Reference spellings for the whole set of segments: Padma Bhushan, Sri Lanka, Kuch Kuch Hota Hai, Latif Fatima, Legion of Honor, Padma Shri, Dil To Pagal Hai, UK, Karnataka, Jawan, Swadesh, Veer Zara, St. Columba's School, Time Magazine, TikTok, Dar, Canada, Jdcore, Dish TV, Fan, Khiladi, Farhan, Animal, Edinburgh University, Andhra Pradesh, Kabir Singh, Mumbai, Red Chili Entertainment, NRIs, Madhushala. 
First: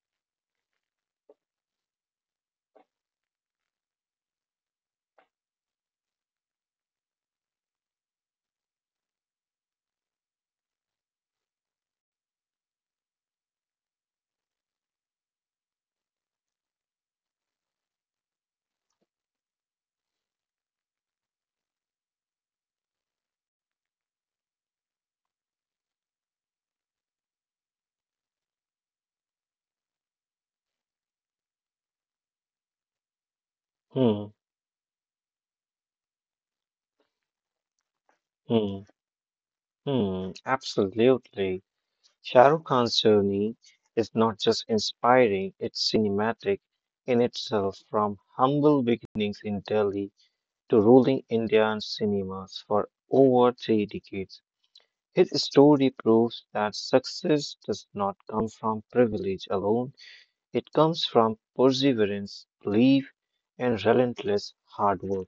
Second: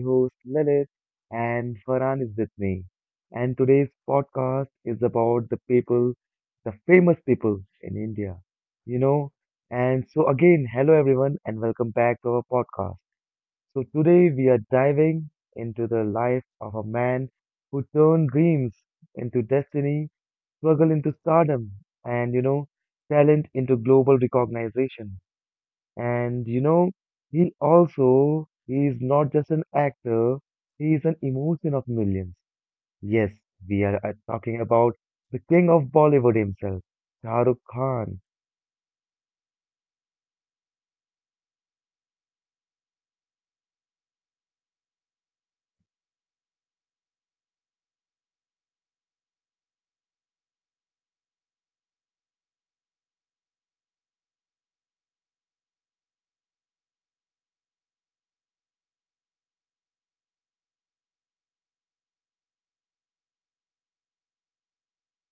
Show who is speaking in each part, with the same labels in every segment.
Speaker 1: host, Lilith, and Farhan is with me. And today's podcast is about the people, the famous people in India, you know. And hello, everyone, and welcome back to our podcast. So, today we are diving into the life of a man who turned dreams into destiny, struggle into stardom, and, talent into global recognition. And you know, he is not just an actor, he is an emotion of millions. Yes, we are
Speaker 2: Hmm,
Speaker 1: talking about the king of Bollywood himself, Shah Rukh Khan.
Speaker 2: hmm, hmm, absolutely. Shah Rukh Khan's journey is not just inspiring, it's cinematic in itself, from humble beginnings in Delhi to ruling Indian cinemas for over three decades. His story proves that success does not come from privilege alone, it comes from perseverance, belief, and relentless hard work.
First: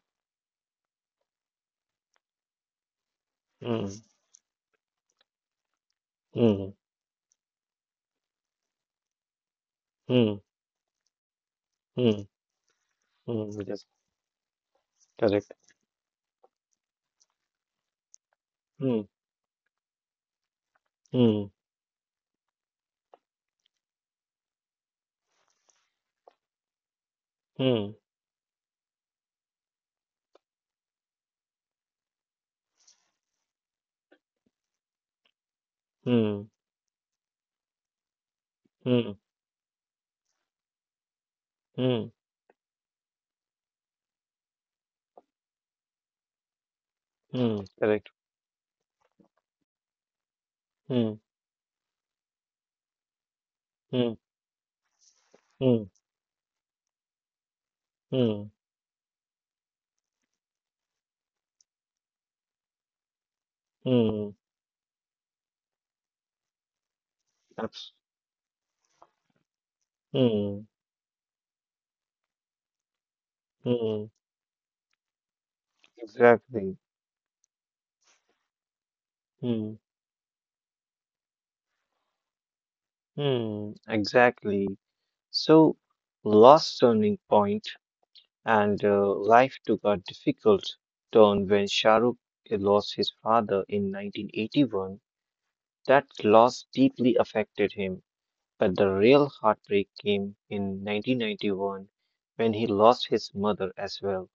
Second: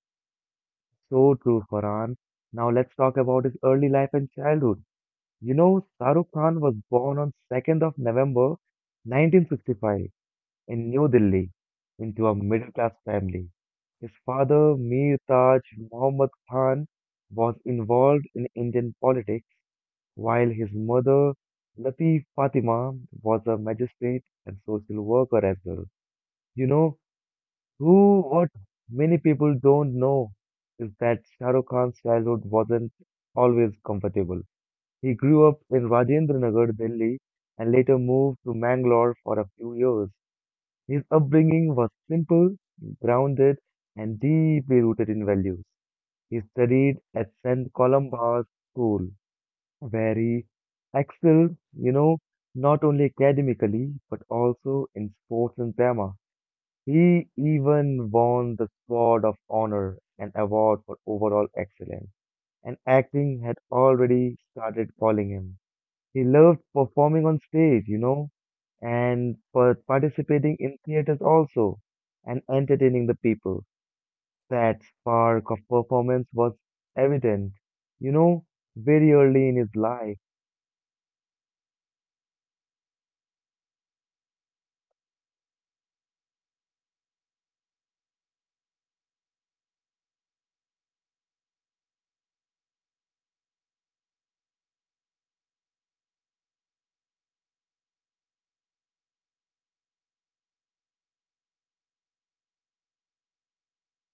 Speaker 1: So true, Farhan. Now let's talk about his
Speaker 2: Hmm,
Speaker 1: early life and childhood. Shah Rukh Khan
Speaker 2: hmm,
Speaker 1: was born on 2nd of November 1965
Speaker 2: hmm,
Speaker 1: in New Delhi
Speaker 2: hmm,
Speaker 1: into a middle-class family.
Speaker 2: hmm, that's
Speaker 1: His father, Mir
Speaker 2: correct.
Speaker 1: Taj Muhammad Khan, was involved in Indian politics, while his mother,
Speaker 2: Hmm.
Speaker 1: Latif Fatima, was a magistrate and social worker as well. You know,
Speaker 2: Hmm.
Speaker 1: what many people don't know is that Shah Rukh Khan's childhood wasn't always comfortable. He grew up in
Speaker 2: Hmm.
Speaker 1: Rajendra Nagar, Delhi, and later moved to
Speaker 2: Hmm.
Speaker 1: Mangalore for a few years. His upbringing was
Speaker 2: Hmm.
Speaker 1: simple, grounded, and deeply rooted in values. He studied at
Speaker 2: mm,
Speaker 1: St.
Speaker 2: Correct.
Speaker 1: Columba's School, very
Speaker 2: Hmm.
Speaker 1: excelled, not only academically,
Speaker 2: Hmm.
Speaker 1: but also in sports
Speaker 2: Hmm.
Speaker 1: and drama. He even
Speaker 2: Hmm.
Speaker 1: won the Sword of Honor, an award for overall excellence, and acting had
Speaker 2: Hmm.
Speaker 1: already started calling him. He loved performing on
Speaker 2: Abs-
Speaker 1: stage, and per
Speaker 2: Hmm.
Speaker 1: participating in theaters also, and entertaining the people.
Speaker 2: Hmm.
Speaker 1: That spark of performance was
Speaker 2: Exactly.
Speaker 1: evident, you know, very early
Speaker 2: Hmm.
Speaker 1: in his life.
Speaker 2: Hmm. Exactly. So, lost turning point and life took a difficult turn when Shahrukh lost his father in 1981. That loss deeply affected him. But the real heartbreak came in 1991 when he lost his mother as well.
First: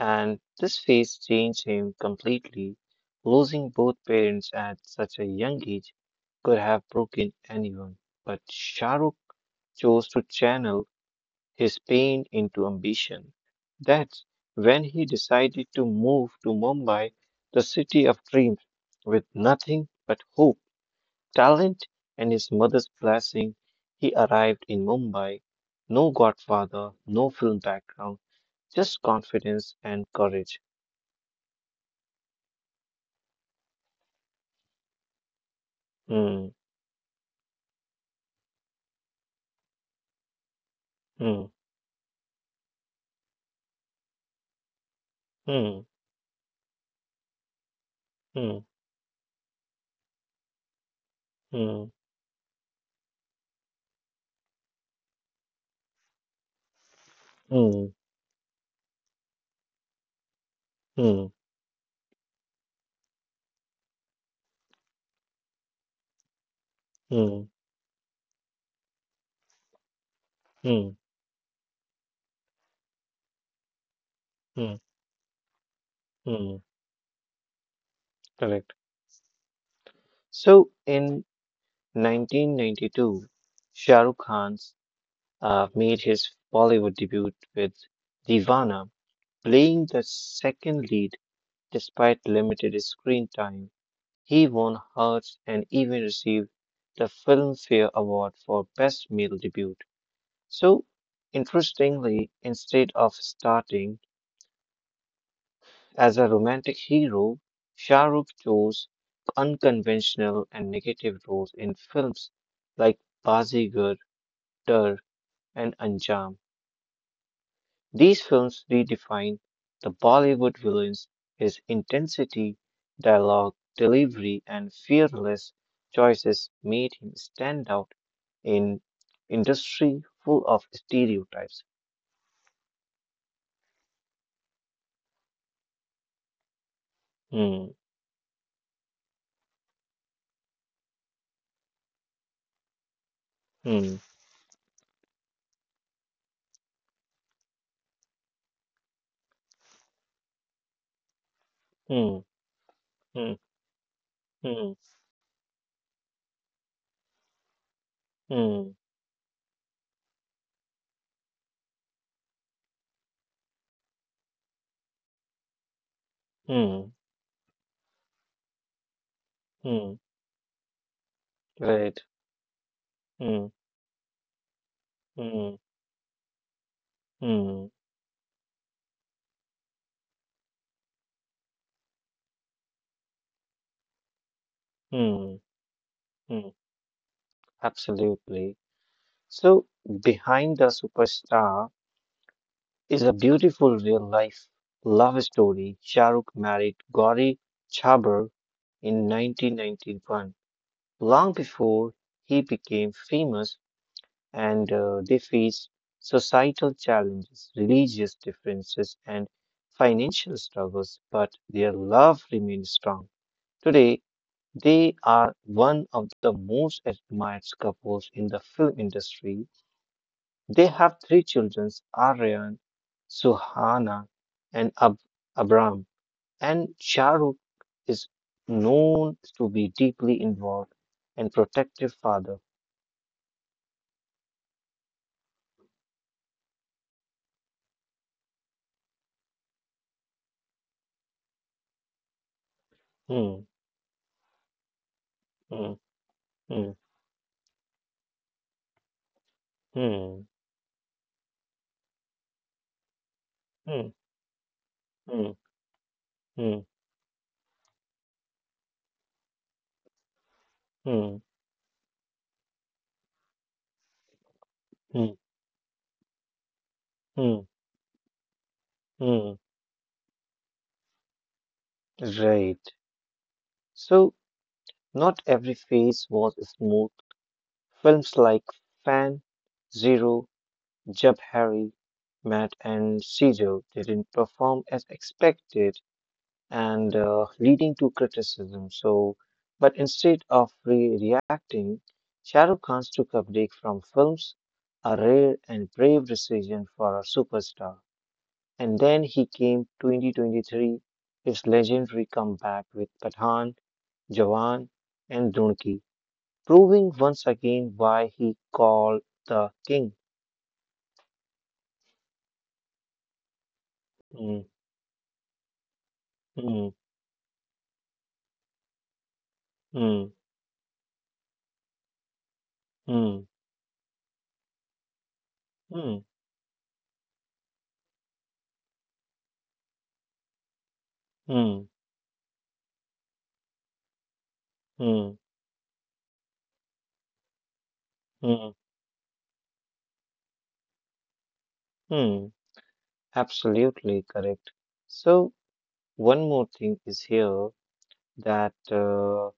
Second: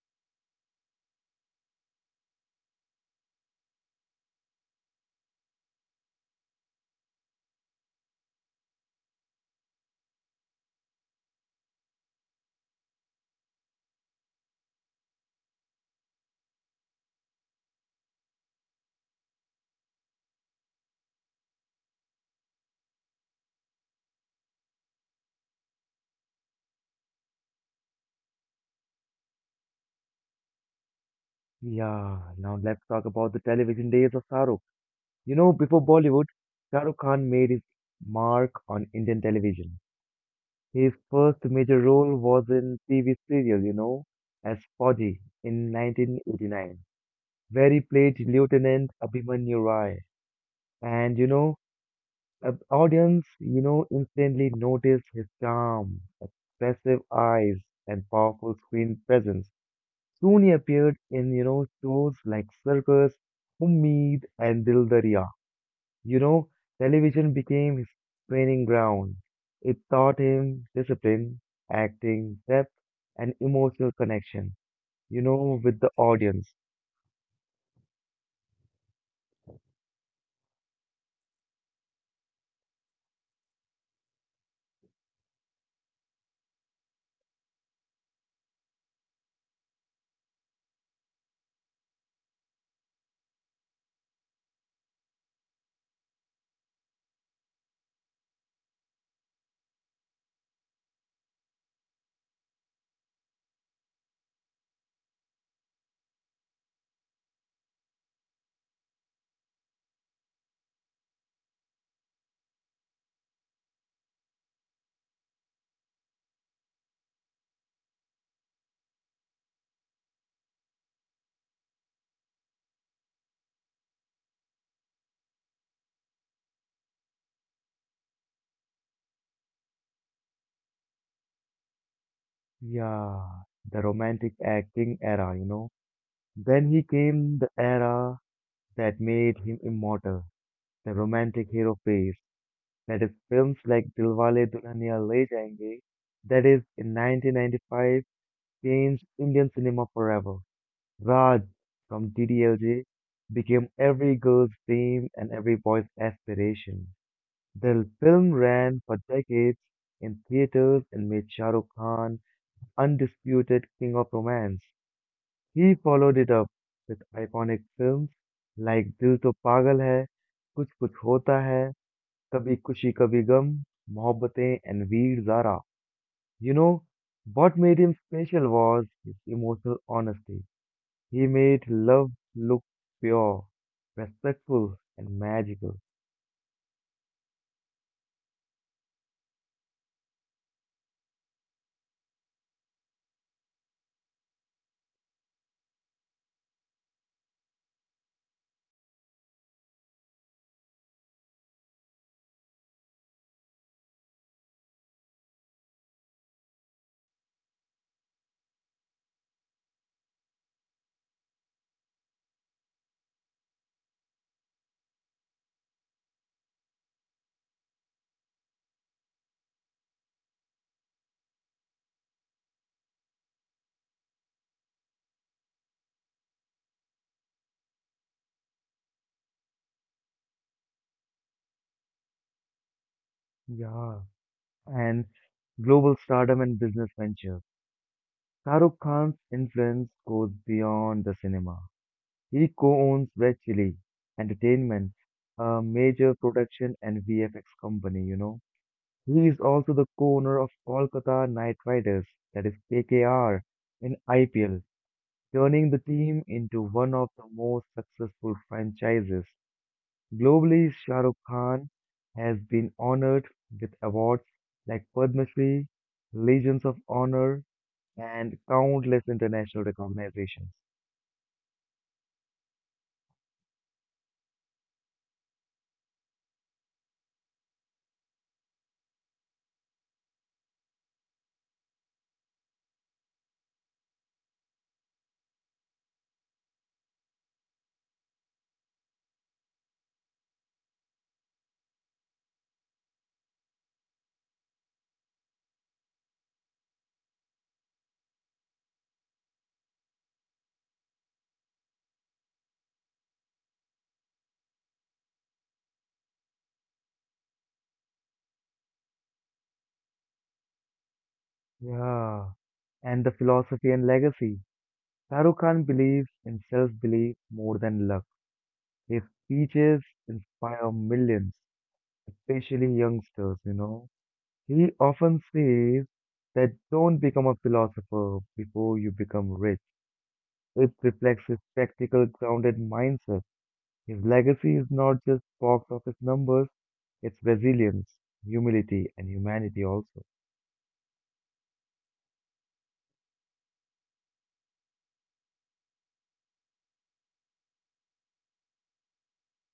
Speaker 2: And this phase changed him completely. Losing both parents at such a young age could have broken anyone. But Shah Rukh chose to channel his pain into ambition. That's when he decided to move to Mumbai, the city of dreams, with nothing but hope talent and his mother's blessing, he arrived in Mumbai. No godfather, no film background, just confidence and courage.
Speaker 1: Yeah, now let's talk about the television days of Shah Rukh. Before Bollywood,
Speaker 2: Hmm,
Speaker 1: Shah Rukh Khan made his mark on Indian television. His first
Speaker 2: hmm,
Speaker 1: major role was in TV serial, as Fauji in
Speaker 2: hmm,
Speaker 1: 1989, where he played
Speaker 2: hmm,
Speaker 1: Lieutenant Abhimanyu Rai. And you know,
Speaker 2: hmm,
Speaker 1: audience, instantly noticed his charm, expressive eyes,
Speaker 2: hmm,
Speaker 1: and powerful screen presence. Soon he appeared in,
Speaker 2: hmm,
Speaker 1: shows like Circus, Ummeed, and Dil. You know, television
Speaker 2: hmm,
Speaker 1: became his training ground. It taught him
Speaker 2: hmm,
Speaker 1: discipline, acting, depth, and emotional connection,
Speaker 2: hmm,
Speaker 1: with the audience.
Speaker 2: hmm. Correct. So in 1992, Shah Rukh Khan made his Bollywood debut with Divana, playing the second lead despite limited screen time. He won hearts and even received the Filmfare Award for Best Male Debut. So, interestingly, instead of starting as a romantic hero, Shah Rukh chose unconventional and negative roles in films like Bazigar, Dar, and Anjam. These films redefine the Bollywood villains, his intensity, dialogue, delivery, and fearless choices made him stand out in industry full of stereotypes.
Speaker 1: Yeah, the romantic acting era, Then he came the
Speaker 2: Hmm,
Speaker 1: era that made him immortal, the romantic hero phase. That is films like
Speaker 2: hmm,
Speaker 1: Dilwale Dulhania Le Jayenge, that is in 1995, changed Indian cinema forever. Raj from
Speaker 2: hmm,
Speaker 1: DDLJ
Speaker 2: hmm,
Speaker 1: became every girl's
Speaker 2: hmm,
Speaker 1: dream and every boy's aspiration. The film ran
Speaker 2: hmm,
Speaker 1: for decades in theaters and made Shah Rukh Khan undisputed king of romance. He followed it up with
Speaker 2: hmm,
Speaker 1: iconic films like Dil To Pagal Hai,
Speaker 2: hmm,
Speaker 1: Kuch Kuch Hota Hai,
Speaker 2: right,
Speaker 1: Kabhi Kushi Kabhi
Speaker 2: hmm,
Speaker 1: Gum, Mohabbatein, and Veer Zara.
Speaker 2: hmm,
Speaker 1: You know, what made
Speaker 2: hmm,
Speaker 1: him special was his emotional honesty. He made love look pure, respectful, and
Speaker 2: hmm,
Speaker 1: magical.
Speaker 2: hmm, absolutely. So behind the superstar is a beautiful real life love story. Shahrukh married Gauri Chhabra in 1991, long before he became famous, and they faced societal challenges, religious differences, and financial struggles, but their love remained strong. Today, they are one of the most admired couples in the film industry they have three children, Aryan, Suhana, and Abram. And Shahrukh is known to be deeply involved and protective father.
Speaker 1: Yeah. And global stardom and business ventures. Shahrukh Khan's influence goes beyond the cinema. He co-owns Red
Speaker 2: Hmm,
Speaker 1: Chili Entertainment, a
Speaker 2: hmm,
Speaker 1: major production
Speaker 2: hmm,
Speaker 1: and VFX company, He is also the co-owner
Speaker 2: hmm,
Speaker 1: of Kolkata Knight Riders, that is KKR, in
Speaker 2: hmm,
Speaker 1: IPL,
Speaker 2: hmm,
Speaker 1: turning the team into
Speaker 2: hmm,
Speaker 1: one of the most successful franchises. Globally, Shah Rukh
Speaker 2: hmm,
Speaker 1: Khan has been honored with awards like
Speaker 2: hmm,
Speaker 1: Padma Shri, Legions of Honor,
Speaker 2: hmm,
Speaker 1: and countless
Speaker 2: hmm.
Speaker 1: international recognitions.
Speaker 2: Right. So, not every phase was smooth. Films like Fan, Zero, Jab Harry, Matt, and Caesar didn't perform as expected and leading to criticism. So, but instead of reacting, Shah Rukh Khan took a break from films, a rare and brave decision for a superstar. And then he came 2023, his legendary comeback with Pathan, Jawan, and Dunki, proving once again why he called the king.
Speaker 1: Yeah. And the philosophy and legacy.
Speaker 2: Mm,
Speaker 1: Shah Rukh Khan believes in
Speaker 2: mm,
Speaker 1: self-belief more than luck. His speeches
Speaker 2: mm,
Speaker 1: inspire millions, especially youngsters,
Speaker 2: mm,
Speaker 1: He often says
Speaker 2: mm,
Speaker 1: that don't become a philosopher before you become rich. It reflects his
Speaker 2: mm,
Speaker 1: practical, grounded mindset. His legacy is not just
Speaker 2: mm,
Speaker 1: box office numbers, it's resilience,
Speaker 2: mm,
Speaker 1: humility, and humanity also.
Speaker 2: mm. Absolutely correct. So, one more thing is here that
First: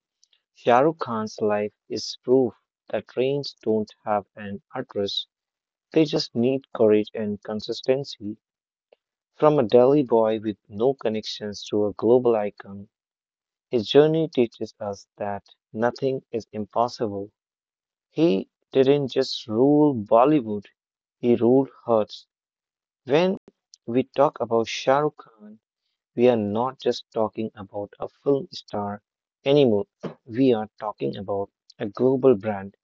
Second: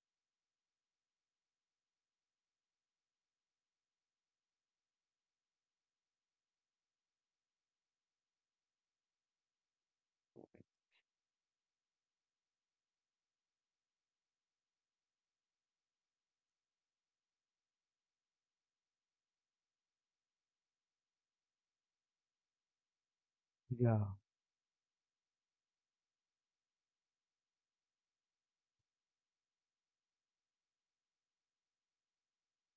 Speaker 2: Shah Rukh Khan's life is proof that trains don't have an address. They just need courage and consistency. From a Delhi boy with no connections to a global icon, his journey teaches us that nothing is impossible. He didn't just rule Bollywood, he ruled hearts. When we
Speaker 1: Yeah,
Speaker 2: talk about Shah Rukh Khan, we are not just talking about a film star anymore. We are talking about a global brand.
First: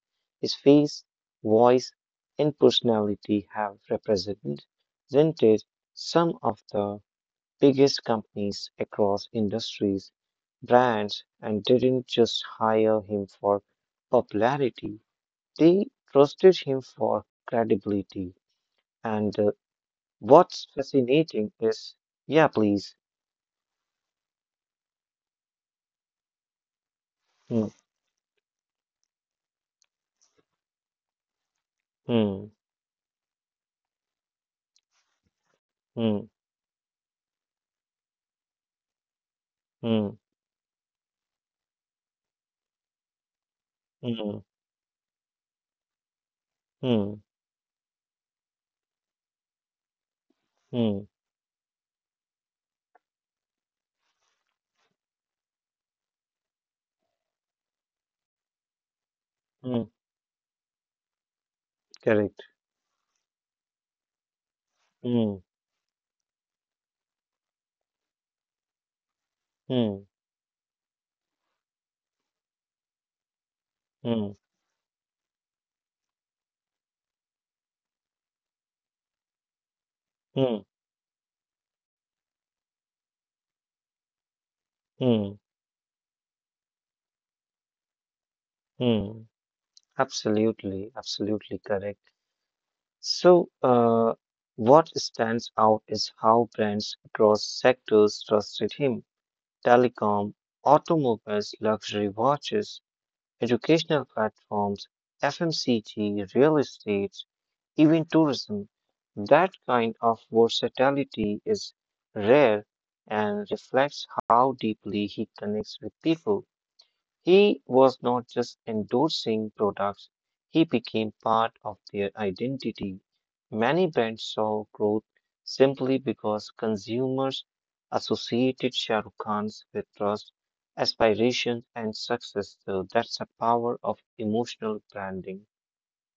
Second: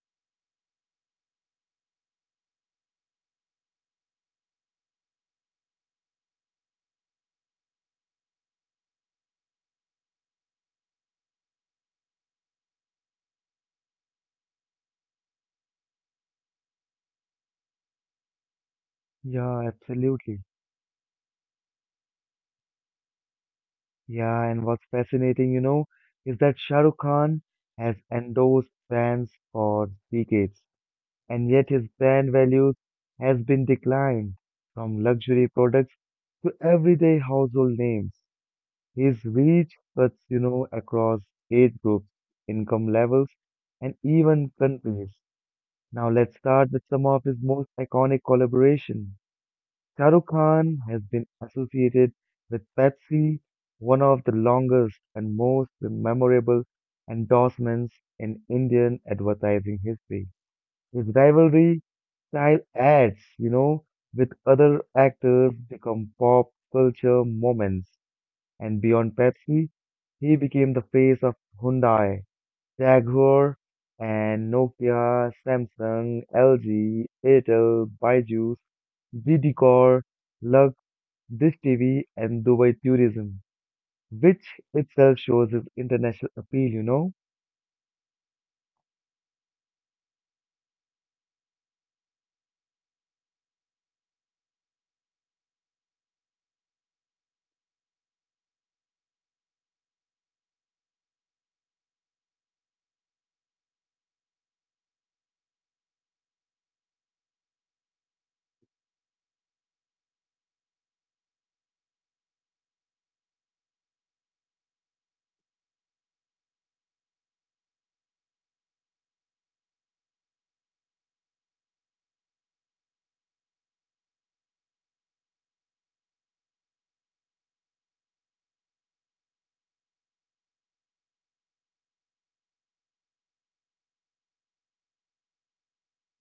Speaker 2: His face, voice, and personality have represented some of the biggest companies across industries. Brands and didn't just hire him for popularity, they trusted him for credibility. And
Speaker 1: yeah, absolutely.
Speaker 2: what's fascinating is, yeah, please.
Speaker 1: Yeah, and what's fascinating, is that Shah Rukh Khan
Speaker 2: Hmm,
Speaker 1: has endorsed brands for decades, and yet his brand
Speaker 2: hmm,
Speaker 1: values has been declined from luxury products
Speaker 2: hmm.
Speaker 1: to everyday household names. His reach cuts,
Speaker 2: Mm,
Speaker 1: across age groups, income levels, and
Speaker 2: mm,
Speaker 1: even countries. Now let's start with some of
Speaker 2: mm,
Speaker 1: his most iconic collaboration. Shah Rukh Khan has
Speaker 2: mm,
Speaker 1: been associated with Pepsi, one of the longest and most memorable endorsements in Indian advertising
Speaker 2: mm.
Speaker 1: history. His rivalry
Speaker 2: Correct.
Speaker 1: style ads, with other
Speaker 2: Mm,
Speaker 1: actors become pop culture moments. And beyond Pepsi,
Speaker 2: mm,
Speaker 1: he became the face of Hyundai, Jaguar,
Speaker 2: mm,
Speaker 1: and Nokia, Samsung, LG, Airtel, Byju's, Jdcore,
Speaker 2: mm,
Speaker 1: Lux, Dish TV, and Dubai Tourism, which itself
Speaker 2: mm,
Speaker 1: shows its international appeal,
Speaker 2: mm. Absolutely, absolutely correct. So, what stands out is how brands across sectors trusted him. Telecom, automobiles, luxury watches, educational platforms, FMCG, real estate, even tourism. That kind of versatility is rare and reflects how deeply he connects with people. He was not just endorsing products, he became part of their identity. Many brands saw growth simply because consumers associated Shah Rukh Khan's with trust, aspirations, and success. So that's the power of emotional branding.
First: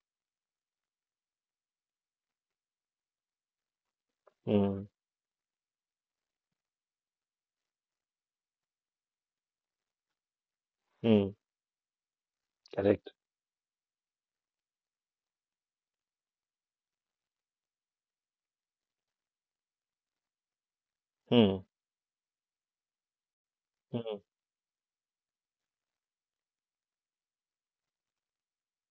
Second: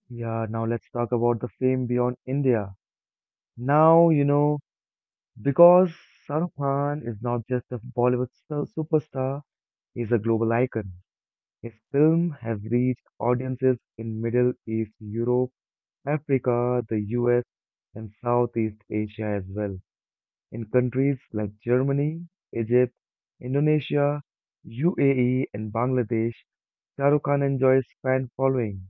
Speaker 1: Yeah, now let's talk about the fame beyond India. Now, you know,
Speaker 2: Hmm,
Speaker 1: because Shahrukh Khan is not just a Bollywood superstar, he's a global icon.
Speaker 2: hmm,
Speaker 1: His film has reached
Speaker 2: correct.
Speaker 1: audiences in Middle East, Europe, Africa, the US, and Southeast Asia as well. In countries like
Speaker 2: Hmm,
Speaker 1: Germany, Egypt,
Speaker 2: hmm,
Speaker 1: Indonesia, UAE, and Bangladesh, Shah Rukh Khan enjoys fan following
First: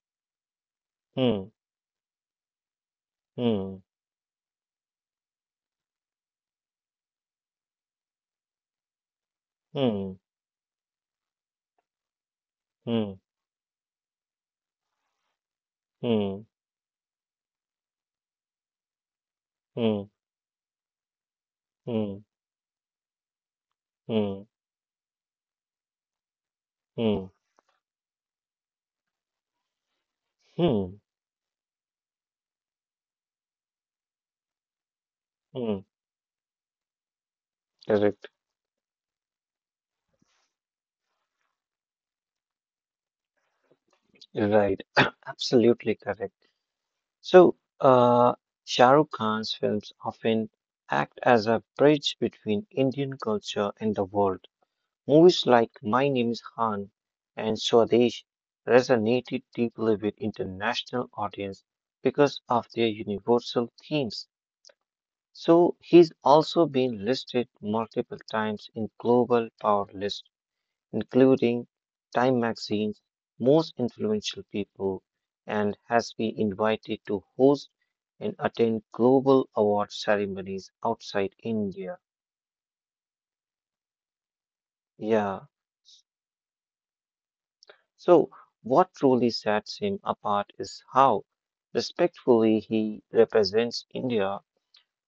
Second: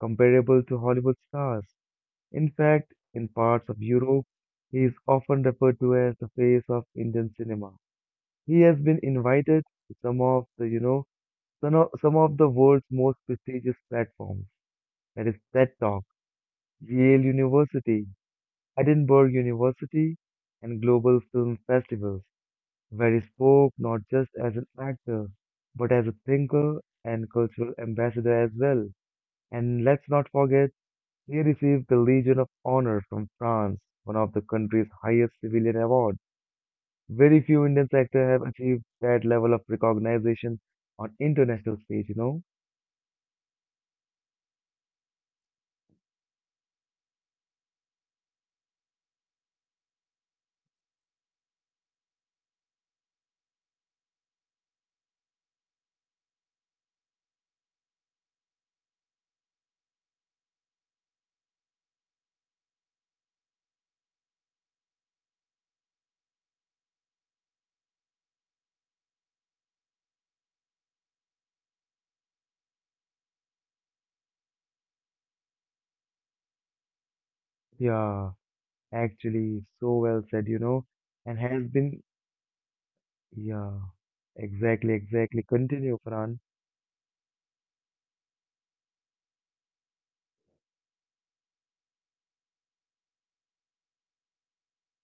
Speaker 1: comparable to Hollywood
Speaker 2: hmm,
Speaker 1: stars. In fact, in parts
Speaker 2: hmm,
Speaker 1: of Europe, he is often referred to as the face of Indian cinema. He has been invited to
Speaker 2: hmm,
Speaker 1: some of the, you know, some of the world's
Speaker 2: hmm,
Speaker 1: most prestigious platforms. That is TED Talk,
Speaker 2: hmm,
Speaker 1: Yale University, Edinburgh
Speaker 2: hmm,
Speaker 1: University, and global film festivals,
Speaker 2: hmm,
Speaker 1: where he spoke not just
Speaker 2: hmm,
Speaker 1: as an actor, but as a thinker and cultural ambassador as well. And let's not
Speaker 2: hmm,
Speaker 1: forget,
Speaker 2: hmm,
Speaker 1: he received the Legion of Honor from France, one of the country's highest civilian
Speaker 2: hmm,
Speaker 1: awards. Very few Indian actors
Speaker 2: correct.
Speaker 1: have achieved that level of recognition on international stage,
Speaker 2: Right, absolutely correct. So, Shah Rukh Khan's films often act as a bridge between Indian culture and the world. Movies like My Name is Khan and Swadesh resonated deeply with international audience because of their universal themes. So, he's also been listed multiple times in global power lists including Time Magazine's most influential people, and has been invited to host and
Speaker 1: Yeah,
Speaker 2: attend global
Speaker 1: actually,
Speaker 2: award
Speaker 1: so well said,
Speaker 2: ceremonies outside
Speaker 1: and has
Speaker 2: India.
Speaker 1: been, yeah, exactly,
Speaker 2: Yeah.
Speaker 1: exactly. Continue, Farhan.
Speaker 2: So, what truly sets him apart is how respectfully he represents India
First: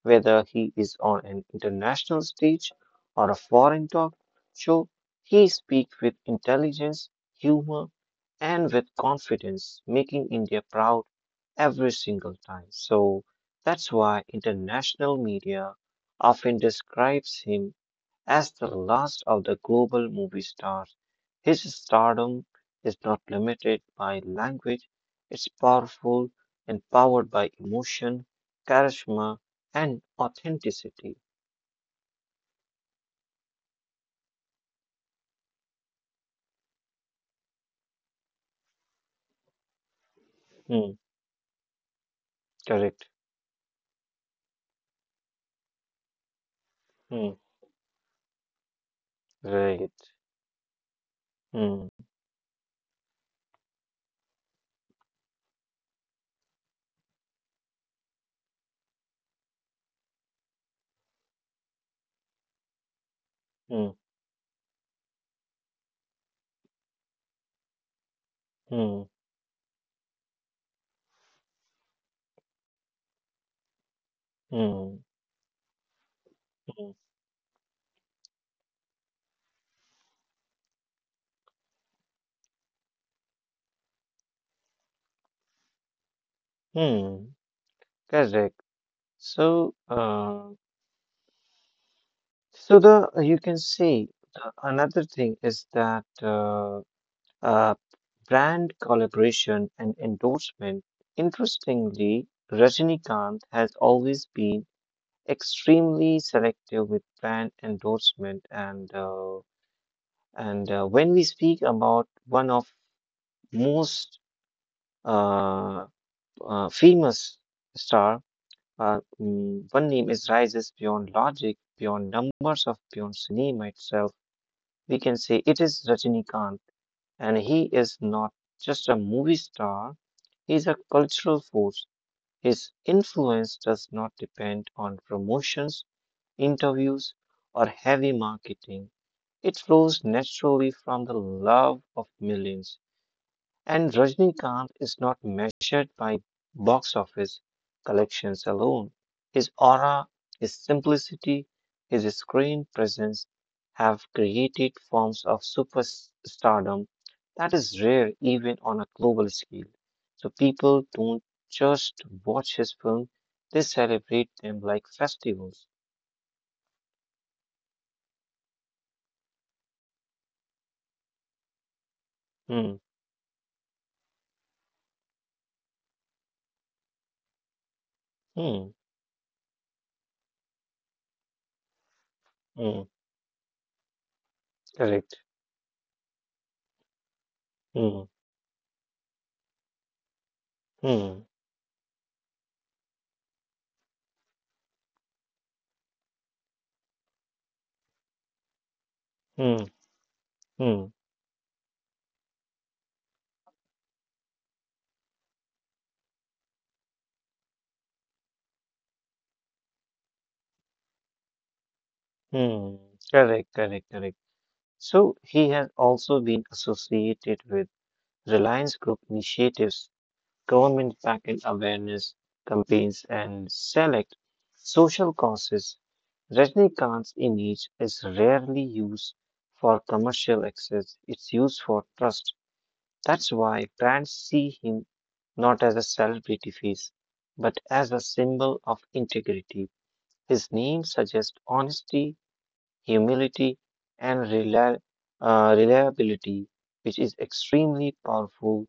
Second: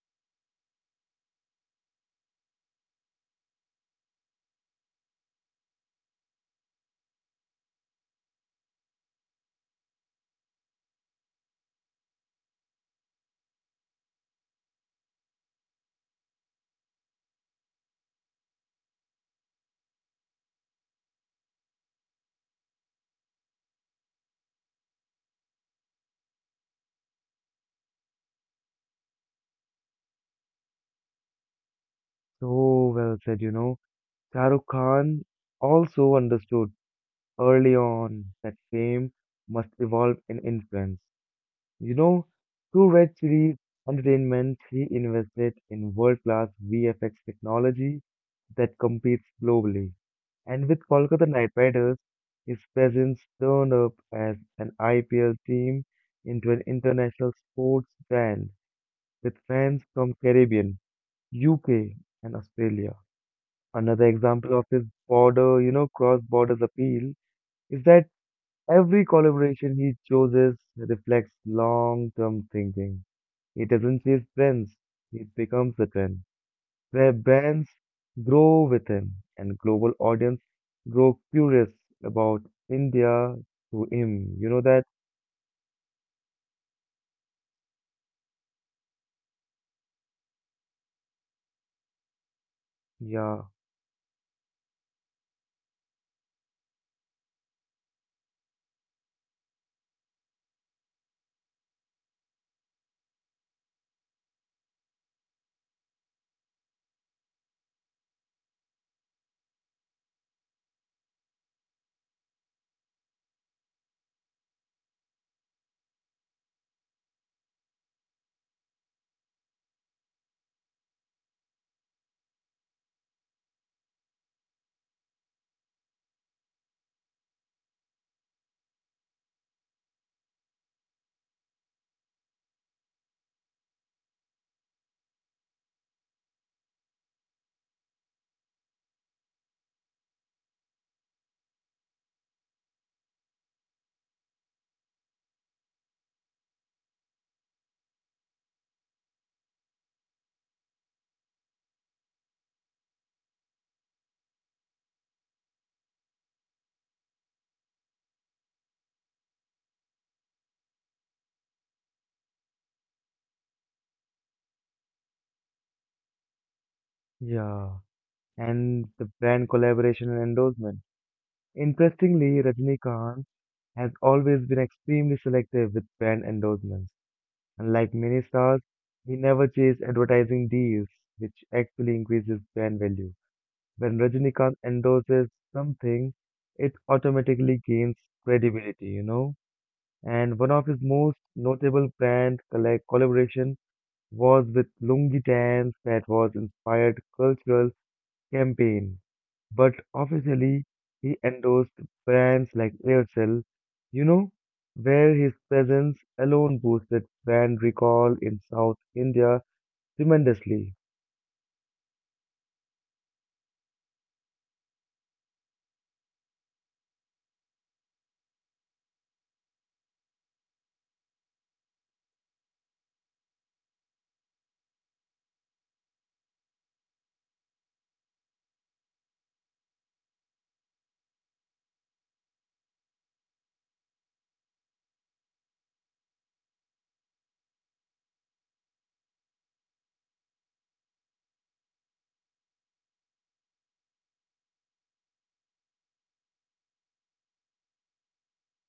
Speaker 2: whether he is on an international stage or a foreign talk show, he speaks with intelligence, humor, and with confidence, making India proud every single time. So that's why international media often describes him as the last of the global movie stars, his stardom is not limited by language, it's powerful and powered by emotion, charisma, and authenticity.
Speaker 1: So well said, Shah Rukh Khan also understood early on that fame must evolve in
Speaker 2: Hmm,
Speaker 1: influence. You know, through
Speaker 2: correct.
Speaker 1: Red Series Entertainment, he invested in world-class VFX
Speaker 2: Hmm,
Speaker 1: technology that competes globally.
Speaker 2: right.
Speaker 1: And with Kolkata Knight
Speaker 2: Hmm,
Speaker 1: Riders, his presence turned up as an IPL team into an international sports brand with fans from Caribbean, UK, and Australia.
Speaker 2: hmm,
Speaker 1: Another example of his border, cross-borders appeal is that every
Speaker 2: hmm,
Speaker 1: collaboration he chooses reflects long-term thinking. He doesn't chase trends;
Speaker 2: hmm,
Speaker 1: he becomes a trend.
Speaker 2: hmm,
Speaker 1: Where brands grow with him, and global audience grow curious about India through him. You know that?
Speaker 2: hmm, correct. So, so the you
Speaker 1: Yeah,
Speaker 2: can see the, another thing is that uh, brand collaboration and endorsement. Interestingly, Rajinikanth has always been extremely selective with brand endorsement, and when we speak about one of most uh, famous star, one name is rises beyond logic, beyond numbers of beyond cinema itself. We can say it is Rajinikanth, and he is not just a movie star. He is a cultural force. His influence does not depend on promotions, interviews, or heavy marketing. It flows naturally from the love of millions. And Rajnikant is not measured by box office collections alone. His aura, his simplicity, his screen presence have created forms of superstardom that is rare even on a global scale. So people don't just watch his film, they celebrate them like festivals.
Speaker 1: yeah. And the brand collaboration and endorsement. Interestingly,
Speaker 2: Hmm,
Speaker 1: Rajinikanth has always been extremely selective with brand endorsements. Unlike many stars,
Speaker 2: hmm,
Speaker 1: he never chased advertising deals, which actually increases brand
Speaker 2: hmm,
Speaker 1: value. When Rajinikanth
Speaker 2: correct.
Speaker 1: endorses something, it automatically gains
Speaker 2: Hmm,
Speaker 1: credibility, And one of his most
Speaker 2: hmm,
Speaker 1: notable brand collaboration was with Lungi Dance that was inspired cultural campaign,
Speaker 2: hmm,
Speaker 1: but officially
Speaker 2: hmm,
Speaker 1: he endorsed brands like Aircel, you know, where his presence alone boosted brand recall in South India tremendously.
Speaker 2: hmm, correct, correct, correct. So he has also been associated with Reliance Group initiatives, government backed awareness campaigns, and select social causes. Rajnikant's image is rarely used for commercial access, it's used for trust. That's why brands see him not as a celebrity face, but as a symbol of integrity. His name suggests honesty humility, and reliability, which is extremely powerful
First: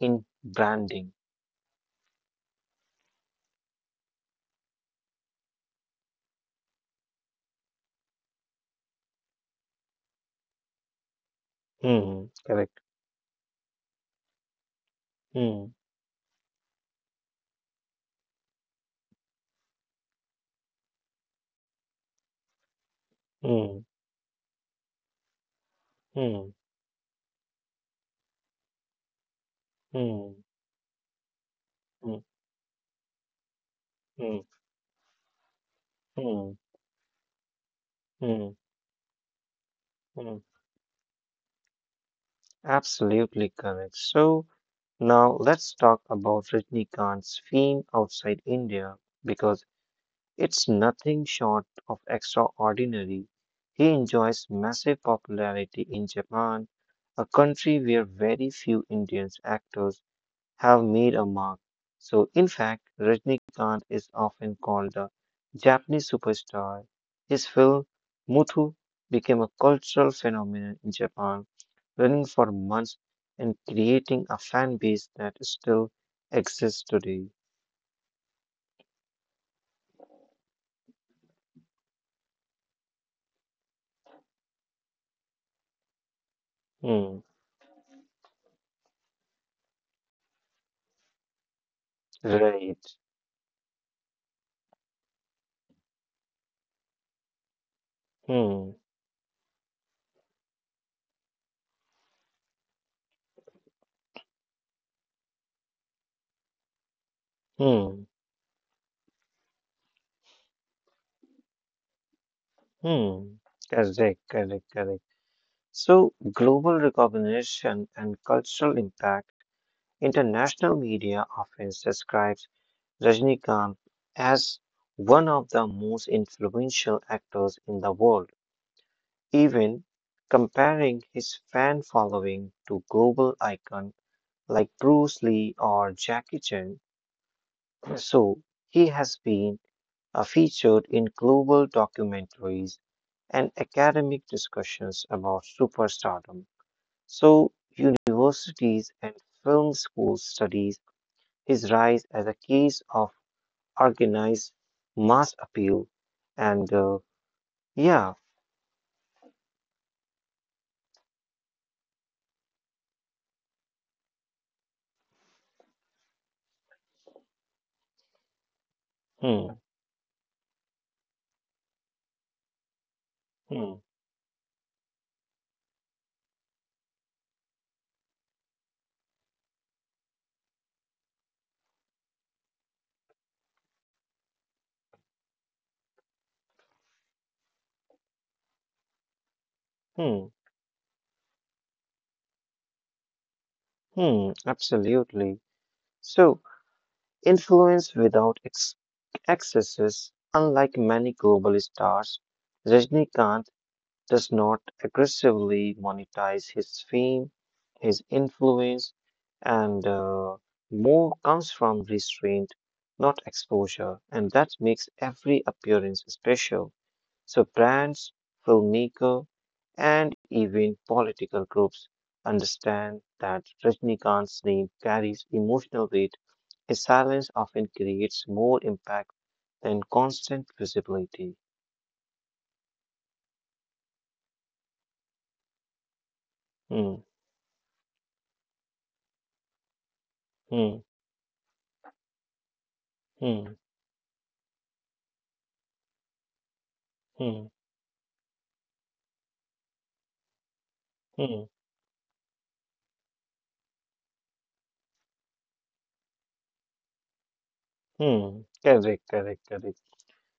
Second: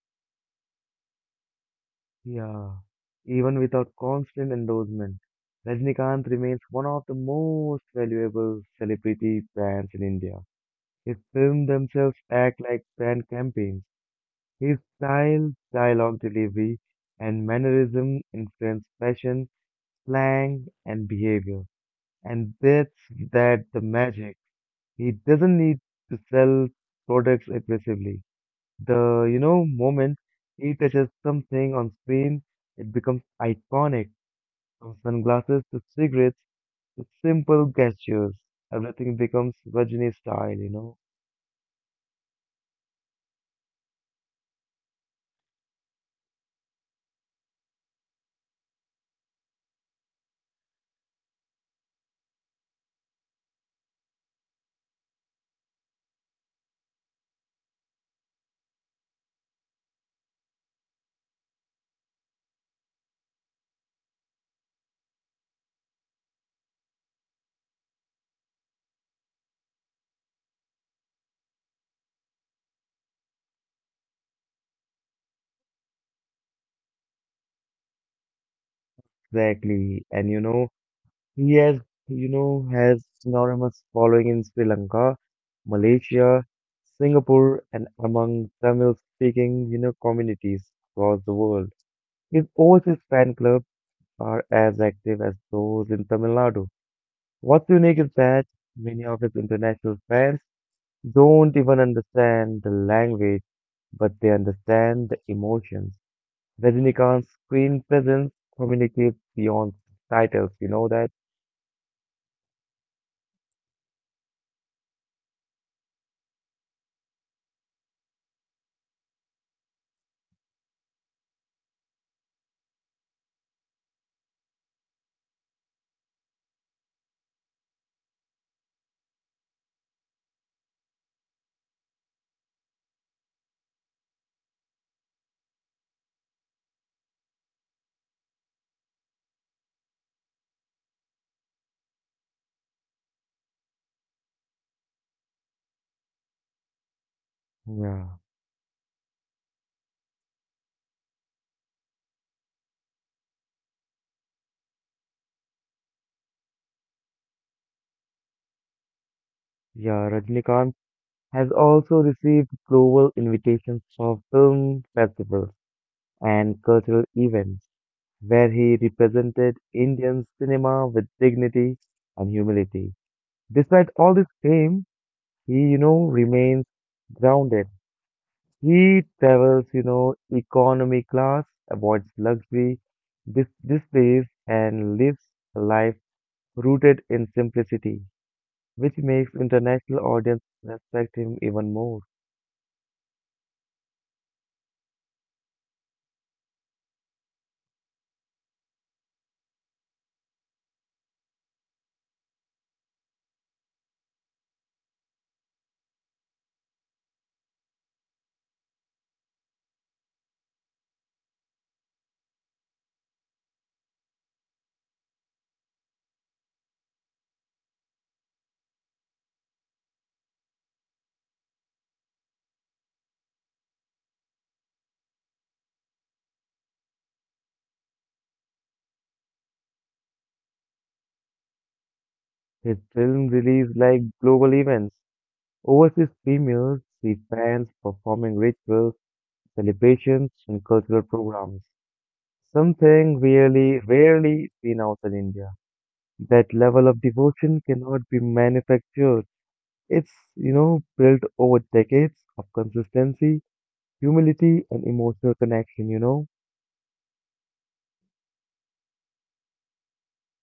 Speaker 2: in branding.
Speaker 1: Yeah, even without constant endorsement, Rajnikant remains one of the most valuable celebrity brands in India. His films themselves
Speaker 2: Hmm,
Speaker 1: act
Speaker 2: correct.
Speaker 1: like brand campaigns. His style,
Speaker 2: Hmm,
Speaker 1: dialogue delivery, and mannerism influence fashion, slang, and behavior. And that's that the
Speaker 2: hmm,
Speaker 1: magic. He doesn't need to
Speaker 2: hmm,
Speaker 1: sell products aggressively. The moment
Speaker 2: hmm,
Speaker 1: he touches something on
Speaker 2: hmm,
Speaker 1: screen, it becomes iconic.
Speaker 2: hmm,
Speaker 1: From sunglasses to cigarettes
Speaker 2: hmm,
Speaker 1: to simple gestures,
Speaker 2: hmm,
Speaker 1: everything becomes Rajini
Speaker 2: hmm.
Speaker 1: style,
Speaker 2: Absolutely correct. So now let's talk about Rajnikanth's fame outside India because it's nothing short of extraordinary. He enjoys massive popularity in Japan, a country where very few Indian actors have made a mark. So, in fact, Rajnikant is often called the Japanese superstar. His film Muthu became a cultural phenomenon in Japan, running for months and creating a fan base that still exists today.
Speaker 1: Exactly. And you know, he has, you know, has enormous following in Sri Lanka, Malaysia,
Speaker 2: Hmm.
Speaker 1: Singapore, and among Tamil-speaking, communities across the world. His overseas
Speaker 2: Right.
Speaker 1: fan clubs are as active as those in Tamil Nadu. What's unique is that
Speaker 2: Hmm.
Speaker 1: many of his international fans don't even understand the language, but they understand the emotions. Rajinikanth's screen
Speaker 2: Hmm.
Speaker 1: presence communicates beyond titles, you know that?
Speaker 2: Hmm. Correct, correct, correct. So, global recognition and cultural impact. International media often describes Rajnikant as one of the most influential actors in the world, even comparing his fan following to global icons like Bruce Lee or Jackie Chan. So, he has been are featured in global documentaries and academic discussions about superstardom. So,
Speaker 1: Yeah.
Speaker 2: universities and film schools studies his rise as a case of organized mass appeal. And yeah,
Speaker 1: Yeah, Rajinikanth has also received global invitations for film festivals and cultural events, where he represented
Speaker 2: hmm,
Speaker 1: Indian cinema with dignity and humility.
Speaker 2: hmm,
Speaker 1: Despite all this fame, he remains grounded. He travels, economy class, avoids luxury, displays, and lives a life rooted in simplicity, which makes international
Speaker 2: hmm,
Speaker 1: audience respect him even more.
Speaker 2: hmm, absolutely. So, influence without excesses, unlike many global stars, Rajnikant does not aggressively monetize his fame, his influence, and more comes from restraint, not exposure, and that makes every appearance special. So brands, filmmaker, and even political groups understand that Rajnikant's name carries emotional weight. His silence often creates more impact than constant visibility.
Speaker 1: His film release like global events, overseas premieres,
Speaker 2: Hmm,
Speaker 1: see fans performing rituals, celebrations, and
Speaker 2: hmm,
Speaker 1: cultural programs. Something
Speaker 2: hmm,
Speaker 1: really rarely seen outside India. That level of
Speaker 2: hmm,
Speaker 1: devotion cannot be manufactured. It's built
Speaker 2: hmm.
Speaker 1: over decades of consistency, humility, and emotional connection,
Speaker 2: Hmm, correct, correct, correct.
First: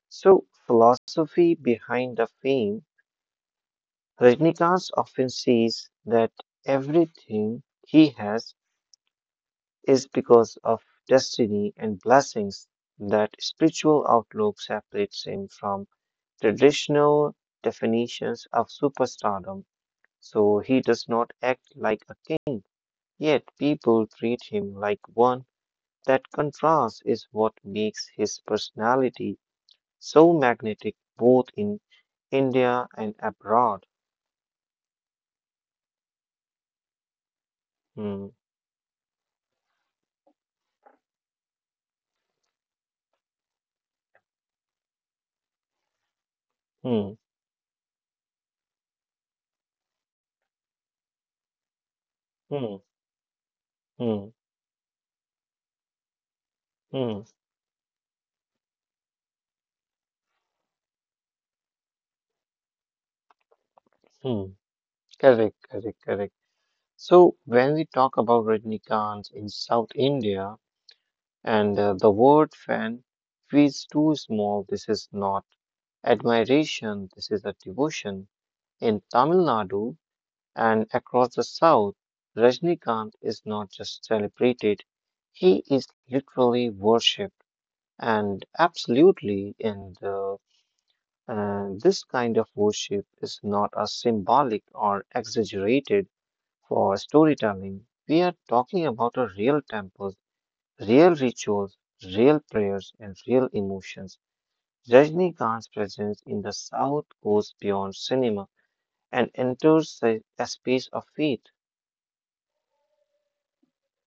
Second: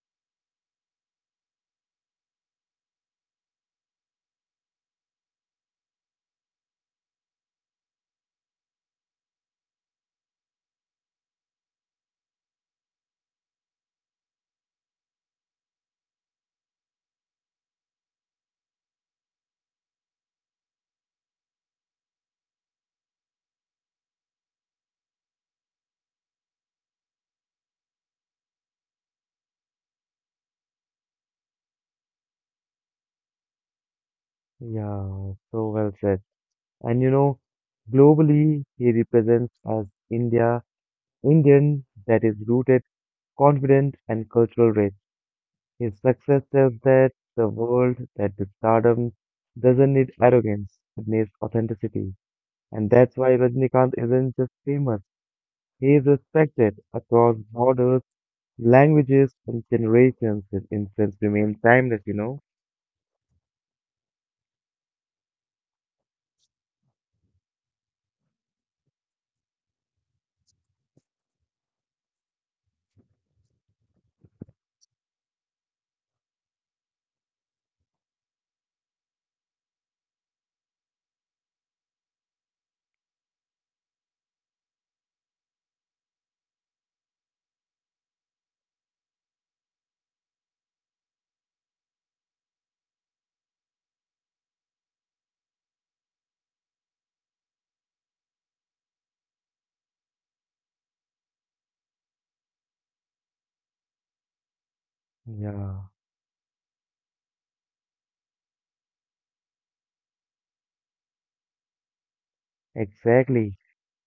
Speaker 2: So, philosophy behind the fame, Rajnikanth often says that everything he has is because of destiny and blessings. That spiritual outlook separates him from traditional definitions of superstardom. So, he does not act like a king, yet people treat him like one. That contrast is what makes his personality so magnetic both in India and abroad.
Speaker 1: Yeah, so well said. And,
Speaker 2: Hmm,
Speaker 1: globally, he represents as India, Indian that is rooted, confident, and cultural rich. His success tells
Speaker 2: hmm,
Speaker 1: that the world that this stardom doesn't need arrogance, it needs authenticity.
Speaker 2: hmm,
Speaker 1: And that's why Rajnikant
Speaker 2: hmm,
Speaker 1: isn't just famous, he is respected
Speaker 2: hmm,
Speaker 1: across borders, languages, and generations. His influence remains timeless,
Speaker 2: hmm. Correct, correct, correct. So when we talk about Rajnikants in South India and the word fan feels too small, this is not admiration, this is a devotion. In Tamil Nadu and across the South, Rajnikant is not just celebrated, he is literally worshipped. And absolutely, in this kind of worship is not a symbolic or exaggerated for storytelling. We are talking about a real temples, real rituals, real prayers, and real emotions. Rajnikant's
Speaker 1: Yeah,
Speaker 2: presence in the South goes beyond cinema and enters the a space of faith.
Speaker 1: exactly.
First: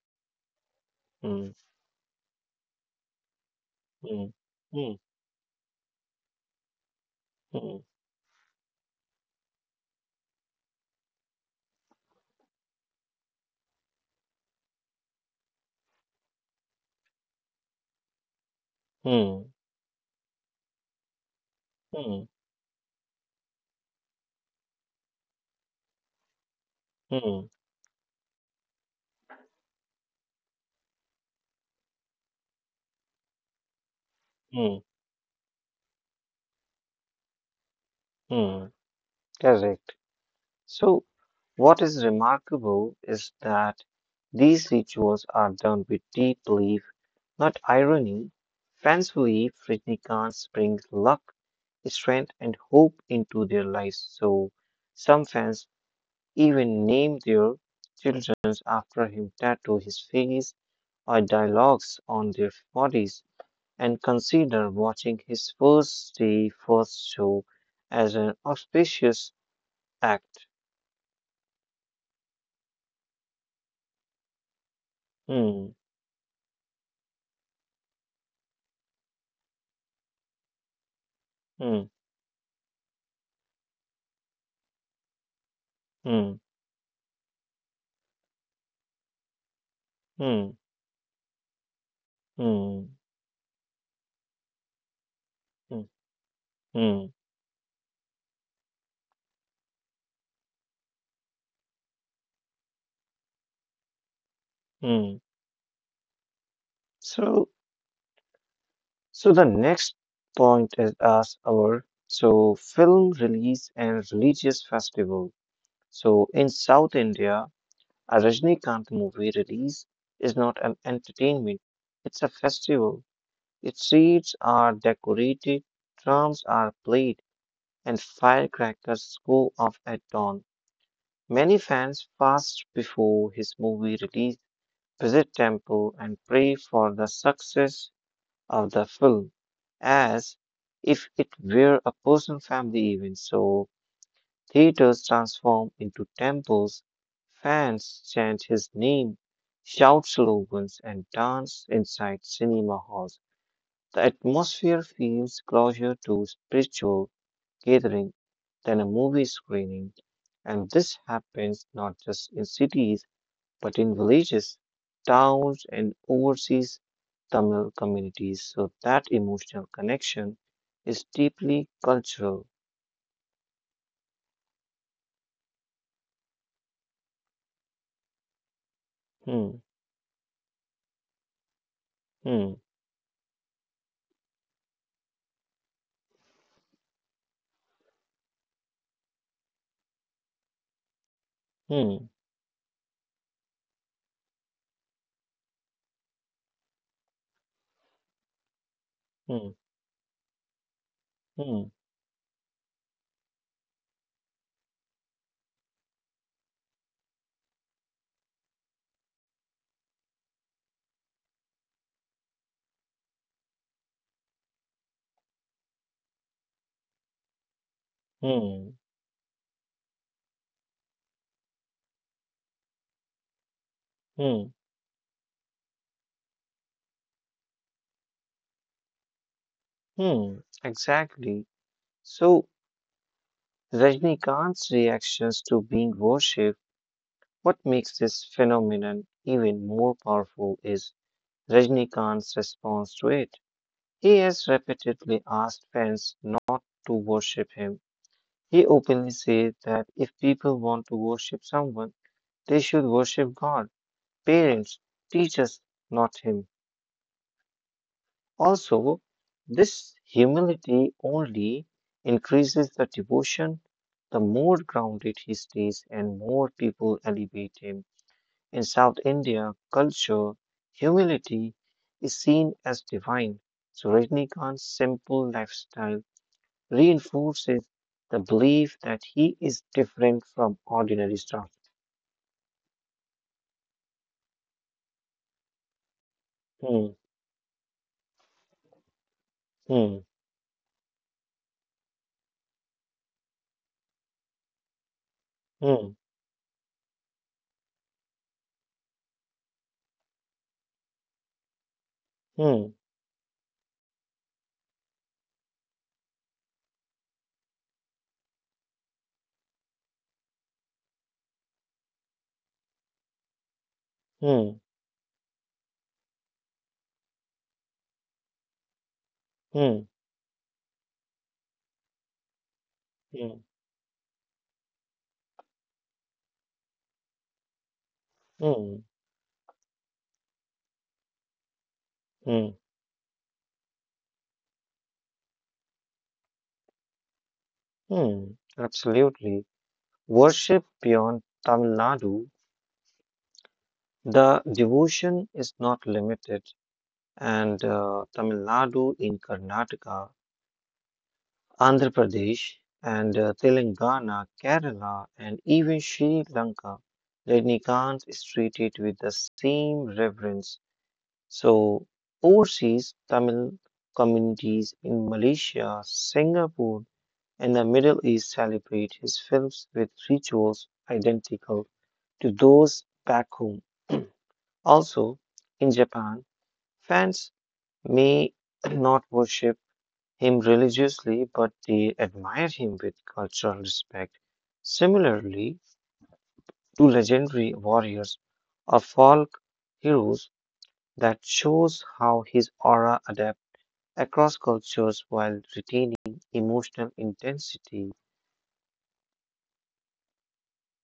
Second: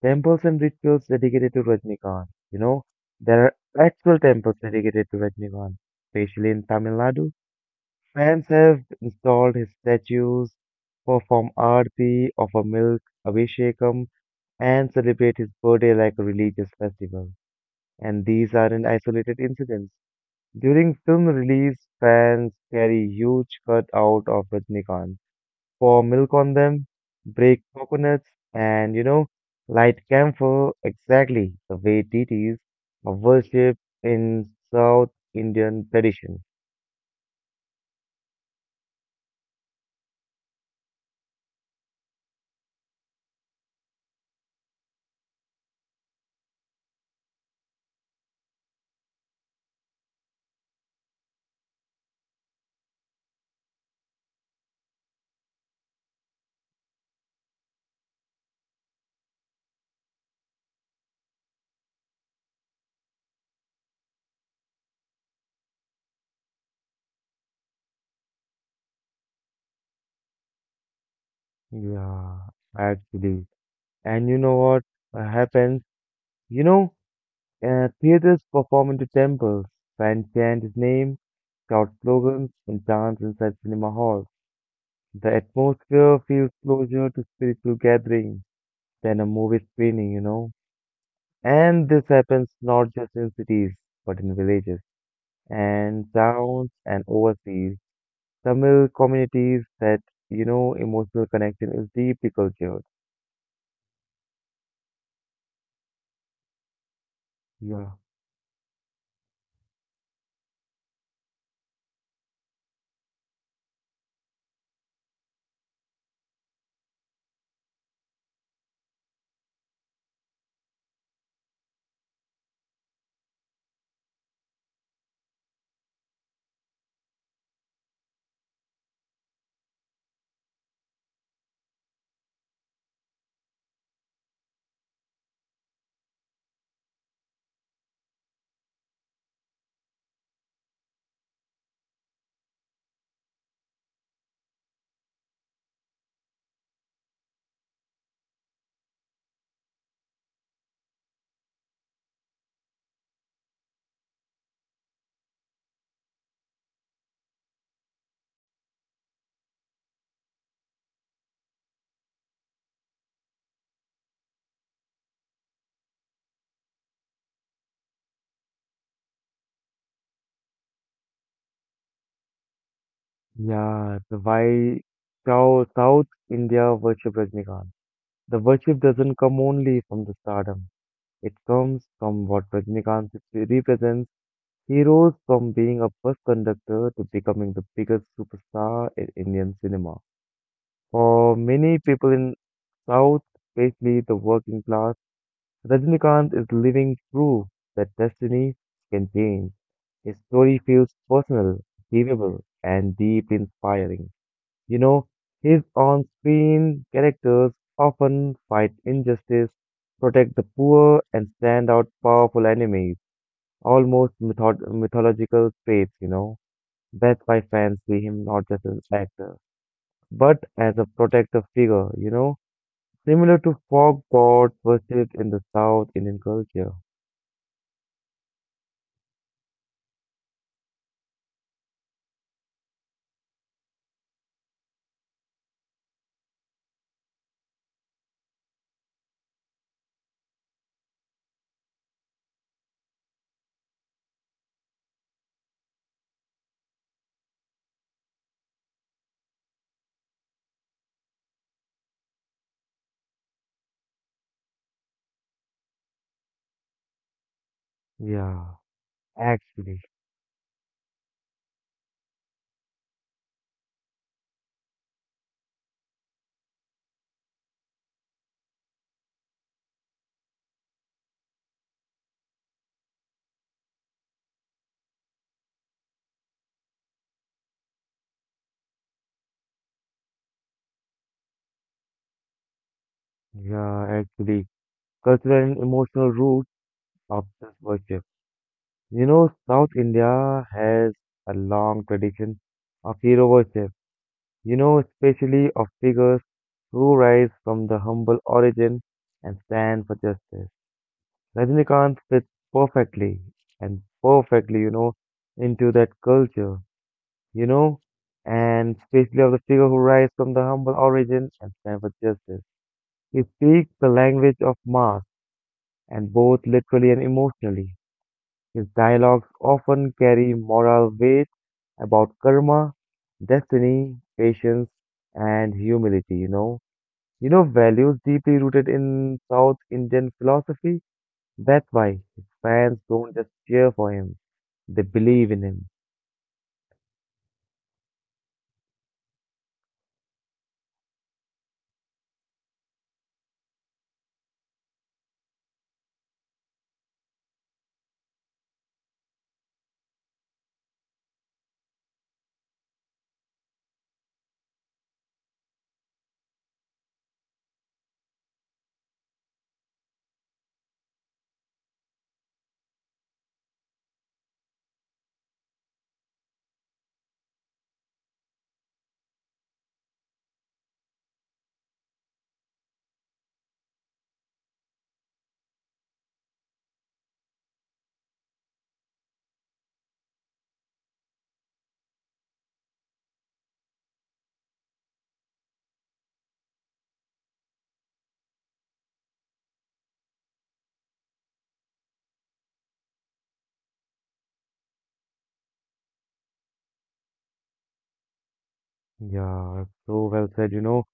Speaker 1: Temples and rituals
Speaker 2: Hmm,
Speaker 1: dedicated to Rajnikant. You know, there are actual
Speaker 2: hmm,
Speaker 1: temples
Speaker 2: hmm,
Speaker 1: dedicated to Rajnikant, especially in Tamil Nadu.
Speaker 2: hmm,
Speaker 1: Fans have installed his statues, perform aarti, offer milk, abhishekam, and celebrate his birthday like a religious festival. And these aren't isolated
Speaker 2: hmm,
Speaker 1: incidents. During film release,
Speaker 2: hmm,
Speaker 1: fans carry huge cutout of Rajnikant, pour milk on them,
Speaker 2: hmm,
Speaker 1: break coconuts, and light camphor exactly the way deities are worshipped in
Speaker 2: hmm, hmm.
Speaker 1: South Indian tradition.
Speaker 2: Hmm. Correct. So, what is remarkable is that these rituals are done with deep belief, not irony. Fancifully, fairy brings luck, strength, and hope into their lives. So, some fans even name their children after him, tattoo his face or dialogues on their bodies, and consider watching his first day, first show as an auspicious act.
Speaker 1: Yeah, actually. And you know what
Speaker 2: Hmm,
Speaker 1: happens? You know, theaters perform into temples, fans chant his name,
Speaker 2: hmm,
Speaker 1: shout slogans, and dance inside cinema halls. The atmosphere
Speaker 2: hmm.
Speaker 1: feels closer to spiritual gatherings than a movie screening,
Speaker 2: Mm,
Speaker 1: And this happens
Speaker 2: mm,
Speaker 1: not just in cities, but in villages
Speaker 2: mm,
Speaker 1: and towns and
Speaker 2: mm,
Speaker 1: overseas. Tamil communities that, emotional connection is deeply cultured.
Speaker 2: mm. So,
Speaker 1: Yeah.
Speaker 2: so the next point is as our so film release and religious festival. So in South India, a Rajinikanth movie release is not an entertainment; it's a festival. Its seats are decorated, drums are played, and firecrackers go off at dawn. Many fans fast before his movie release, visit temple and pray for the success of the film as if it were a personal family event. So theaters transform into temples, fans chant his name, shout slogans, and dance inside cinema halls. The atmosphere feels closer to spiritual gathering than a movie screening. And this happens not just in cities but in villages, towns, and overseas Tamil communities. So that emotional connection is deeply cultural.
Speaker 1: Yeah, the why South India worship Rajnikant. The worship doesn't come
Speaker 2: Hmm,
Speaker 1: only from the stardom. It comes from what
Speaker 2: hmm,
Speaker 1: Rajnikant represents. He rose from being a bus conductor to becoming the biggest superstar in Indian cinema. For many people
Speaker 2: hmm,
Speaker 1: in South, especially the working class, Rajnikant is living proof that destiny can change.
Speaker 2: hmm,
Speaker 1: His story feels personal,
Speaker 2: hmm,
Speaker 1: believable, and deeply inspiring. You know, his on screen characters often fight injustice, protect the poor, and stand out powerful enemies, almost mythological traits, you know. That's why fans see him not just as
Speaker 2: hmm,
Speaker 1: an actor, but as a protective figure, you know, similar to folk gods
Speaker 2: hmm,
Speaker 1: worshipped in the South Indian culture.
Speaker 2: hmm. Exactly. So Rajnikant's reactions to being worshipped, what makes this phenomenon even more powerful is Rajnikant's response to it. He has repeatedly asked fans not to worship him. He openly said that if people want to worship someone, they should worship God, parents, teachers, not him.
Speaker 1: Yeah,
Speaker 2: Also,
Speaker 1: actually,
Speaker 2: this humility only increases the devotion. The more grounded he stays and more people elevate him. In South India culture, humility is seen as divine. So Rajnikant's simple lifestyle reinforces the belief that he is different from ordinary staff.
Speaker 1: yeah, actually, cultural and emotional roots
Speaker 2: Hmm,
Speaker 1: of this worship. You know, South
Speaker 2: hmm,
Speaker 1: India has a long tradition of hero worship, you know, especially of
Speaker 2: hmm,
Speaker 1: figures who rise from the humble origin and stand for justice. Rajinikanth fits
Speaker 2: hmm,
Speaker 1: perfectly you know, into that culture, you know, and especially of the figure who rise from the humble origin and stand for justice. He speaks the language of
Speaker 2: hmm,
Speaker 1: mass and both literally and emotionally. His dialogues
Speaker 2: hmm,
Speaker 1: often carry moral weight about karma,
Speaker 2: hmm,
Speaker 1: destiny, patience, and humility, you know. You know, values deeply rooted
Speaker 2: hmm,
Speaker 1: in South Indian philosophy. That's why his
Speaker 2: hmm,
Speaker 1: fans don't just cheer for him, they believe in him.
Speaker 2: hmm. Absolutely. Worship beyond Tamil Nadu, the devotion is not limited, and Tamil Nadu in Karnataka, Andhra Pradesh, and Telangana, Kerala, and even Sri Lanka, Rajnikant is treated with the same reverence. So, overseas Tamil communities in Malaysia, Singapore, and the Middle East celebrate his films with rituals identical to those back home. Also, in Japan, fans may not worship him religiously, but they admire him with cultural respect. Similarly, to legendary warriors or folk heroes, that shows how his aura adapts across cultures while retaining emotional intensity.
Speaker 1: Yeah, so well said, you know.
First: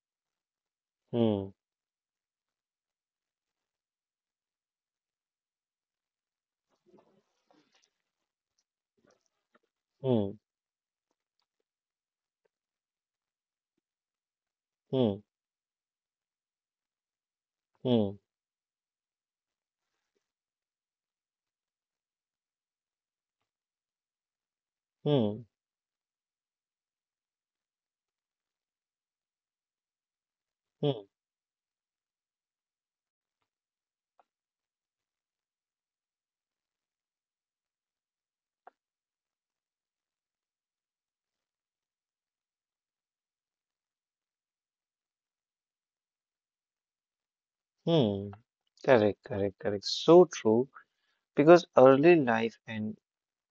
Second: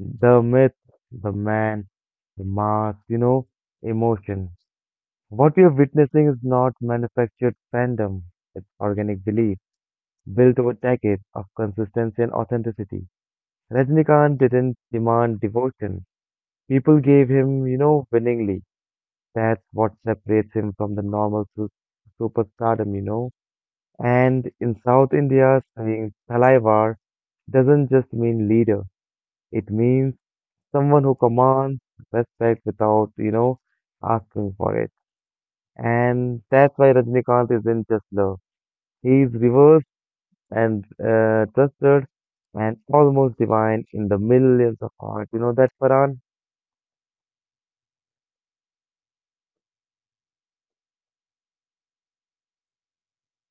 Speaker 1: The myth, the
Speaker 2: Hmm,
Speaker 1: man, the mask, you know, emotion. What we are witnessing is not manufactured fandom, it's organic belief
Speaker 2: hmm,
Speaker 1: built over decades of consistency and authenticity. Rajnikant didn't
Speaker 2: hmm,
Speaker 1: demand devotion. People gave him, you know,
Speaker 2: hmm,
Speaker 1: willingly. That's what separates him from the normal superstardom, you know. And in South
Speaker 2: hmm,
Speaker 1: India, saying Thalaivar doesn't just mean leader. It means someone
Speaker 2: hmm,
Speaker 1: who commands respect without, you know, asking for it. And that's why Rajnikant isn't just love. He's reverse and trusted and almost divine in the millions of hearts. You know that, Farhan?
Speaker 2: hmm. Correct, correct, correct. So true. Because early life and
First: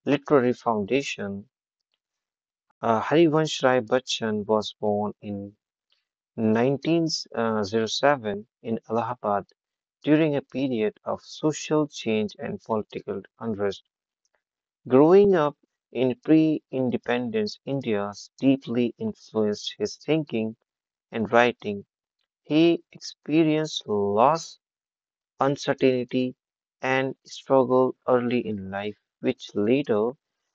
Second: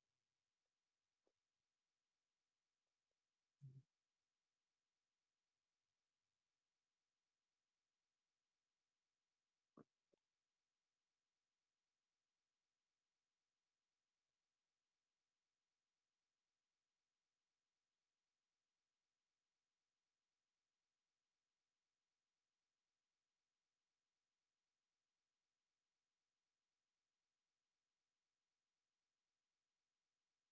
Speaker 2: literary foundation, Harivansh Rai Bachchan was born in 1907 in Allahabad during a period of social change and political unrest. Growing up in pre independence India deeply influenced his thinking and writing. He experienced loss, uncertainty, and struggle early in life, which later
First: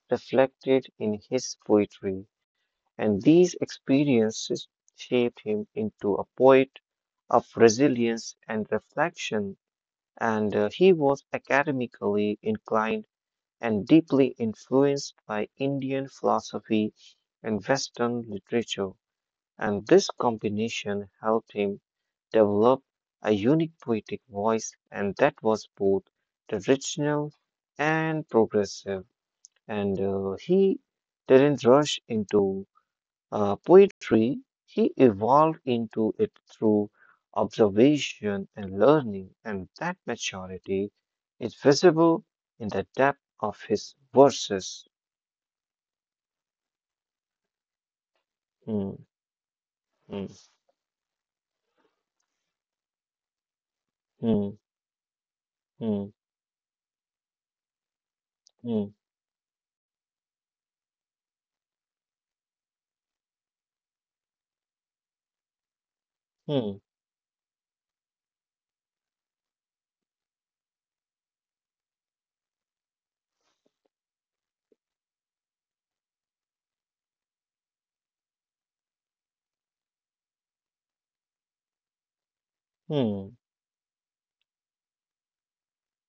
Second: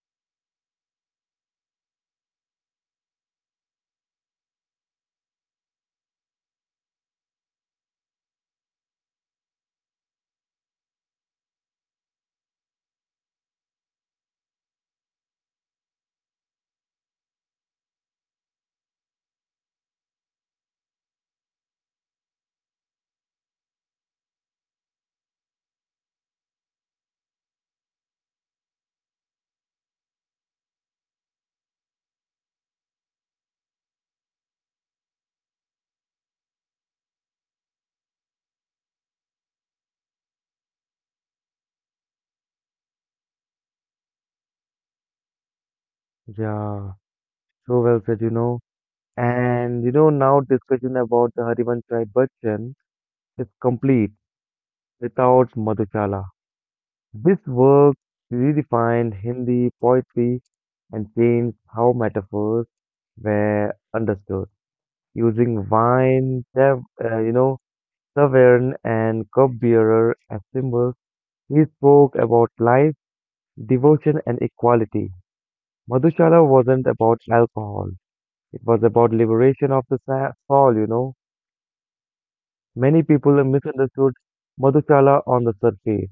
Speaker 2: reflected in his poetry. And these experiences shaped him into a poet of resilience and reflection. And he was academically inclined and deeply influenced by Indian philosophy and Western literature, and this combination helped him develop a unique poetic voice, and that was both traditional and progressive. And he didn't rush into poetry, he evolved into it through observation and learning, and that maturity is visible in the depth of his verses.
Speaker 1: Yeah, so well said, you know.
Speaker 2: Hmm,
Speaker 1: And you know,
Speaker 2: hmm,
Speaker 1: now discussion about the Harivansh Rai Bachchan is complete
Speaker 2: hmm,
Speaker 1: without
Speaker 2: hmm,
Speaker 1: Madhushala. This work redefined Hindi poetry and changed how metaphors were understood. Using wine,
Speaker 2: hmm,
Speaker 1: you know, tavern, and cup bearer as symbols, he spoke about life devotion and equality. Madhushala wasn't about alcohol. It was about liberation of the soul, you know. Many
Speaker 2: hmm,
Speaker 1: people misunderstood Madhushala on the surface,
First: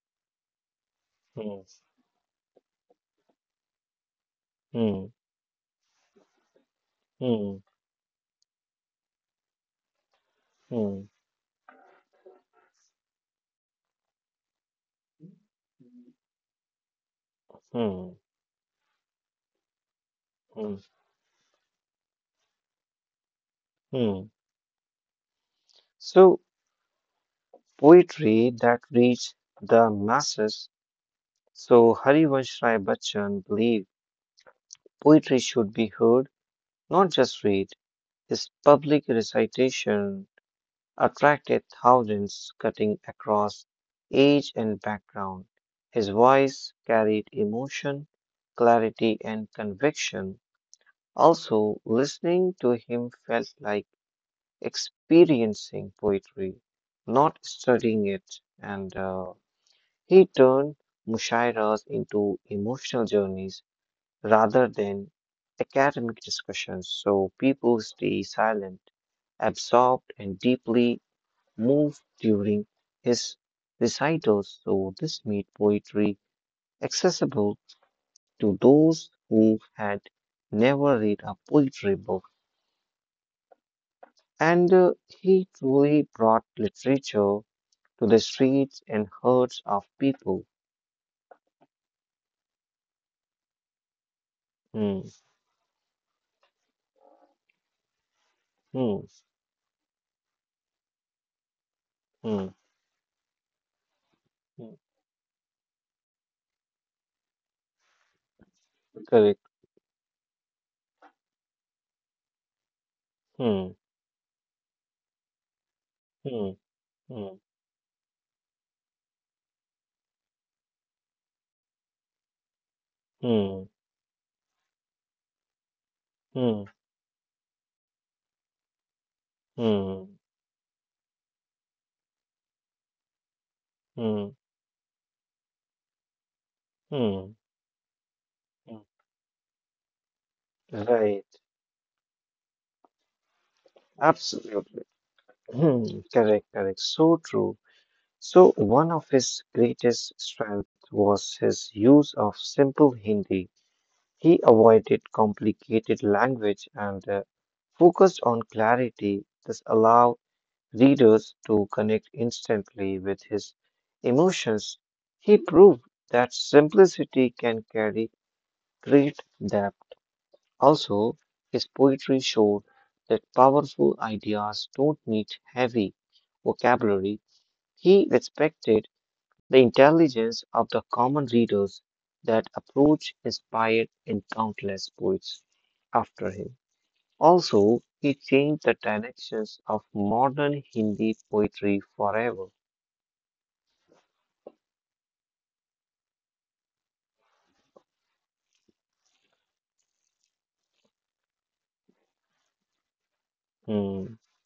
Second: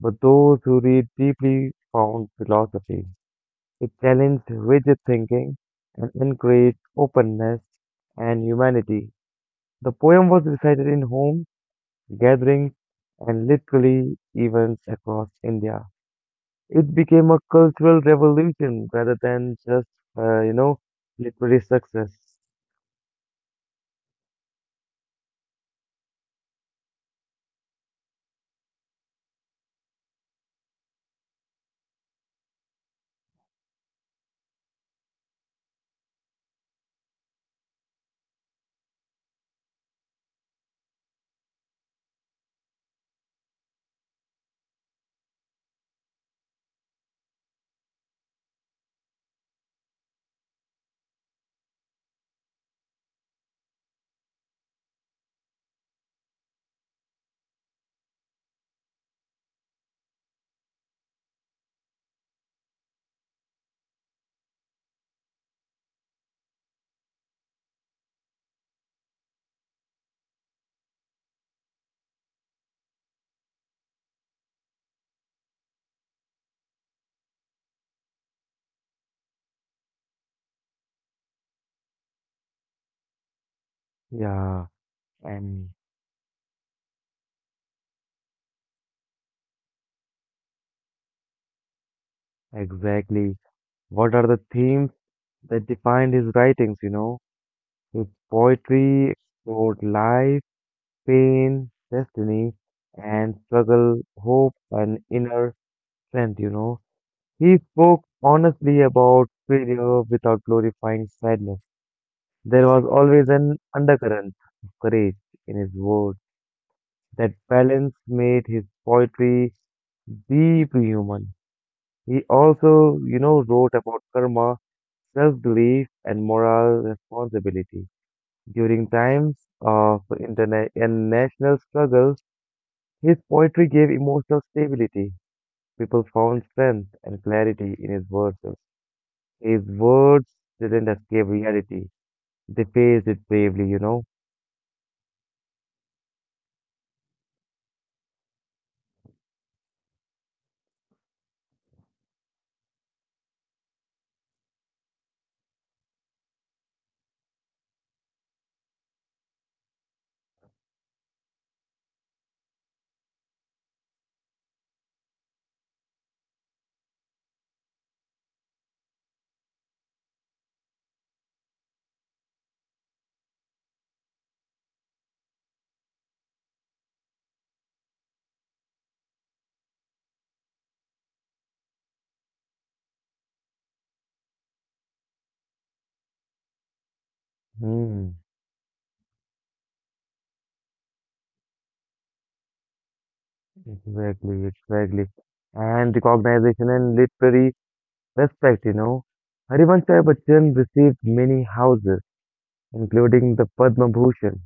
Speaker 1: but those who read
Speaker 2: hmm,
Speaker 1: deeply found philosophy. It challenged rigid
Speaker 2: hmm,
Speaker 1: thinking and encouraged
Speaker 2: hmm, hmm,
Speaker 1: openness and humanity. The poem was recited in
Speaker 2: hmm,
Speaker 1: homes, gatherings, and literally events across India. It became a cultural
Speaker 2: hmm,
Speaker 1: revolution rather than just, you
Speaker 2: hmm,
Speaker 1: know, literary success.
Speaker 2: hmm. So, poetry that reached the masses. So, Harivansh Rai Bachchan believed poetry should be heard, not just read. His public recitation attracted thousands cutting across age and background. His voice carried emotion, clarity, and conviction. Also, listening to him felt like experiencing poetry, not studying it. And he turned mushairas into emotional journeys rather than academic discussions, so people stay silent, absorbed, and deeply moved during his recitals. So, this made poetry accessible to those who had never read a poetry book.
Speaker 1: Yeah,
Speaker 2: And he
Speaker 1: and
Speaker 2: truly brought literature to the streets and hearts of people.
Speaker 1: exactly. What are the themes
Speaker 2: Hmm,
Speaker 1: that defined his writings, you know? His
Speaker 2: hmm,
Speaker 1: poetry explored life, pain,
Speaker 2: hmm,
Speaker 1: destiny, and struggle, hope,
Speaker 2: hmm.
Speaker 1: and inner strength, you know? He spoke honestly about
Speaker 2: Correct.
Speaker 1: failure without glorifying sadness. There was always an
Speaker 2: Hmm,
Speaker 1: undercurrent of courage in his words.
Speaker 2: hmm,
Speaker 1: That
Speaker 2: hmm,
Speaker 1: balance made his poetry deeply human. He also, you know,
Speaker 2: hmm,
Speaker 1: wrote about karma, self belief, and
Speaker 2: hmm,
Speaker 1: moral responsibility. During times of
Speaker 2: hmm.
Speaker 1: interna- and national struggle, his poetry gave
Speaker 2: Mm,
Speaker 1: emotional stability. People found strength and
Speaker 2: mm,
Speaker 1: clarity in his verses.
Speaker 2: mm.
Speaker 1: His words didn't escape
Speaker 2: Right,
Speaker 1: reality, they faced it bravely, you know.
Speaker 2: absolutely. Hmm. Correct, correct. So true. So, one of his greatest strengths was his use of simple Hindi. He avoided complicated language and focused on clarity. This allowed readers to connect instantly with his emotions. He proved that simplicity can carry great depth. Also, his poetry showed that powerful ideas don't need heavy vocabulary. He respected the intelligence of the common readers. That approach inspired in countless poets after him. Also,
Speaker 1: Hmm,
Speaker 2: he changed the directions of modern Hindi poetry forever.
Speaker 1: exactly, exactly. And recognition and literary respect, you know. Harivansh Rai Bachchan received many houses, including the Padma
Speaker 2: Hmm.
Speaker 1: Bhushan.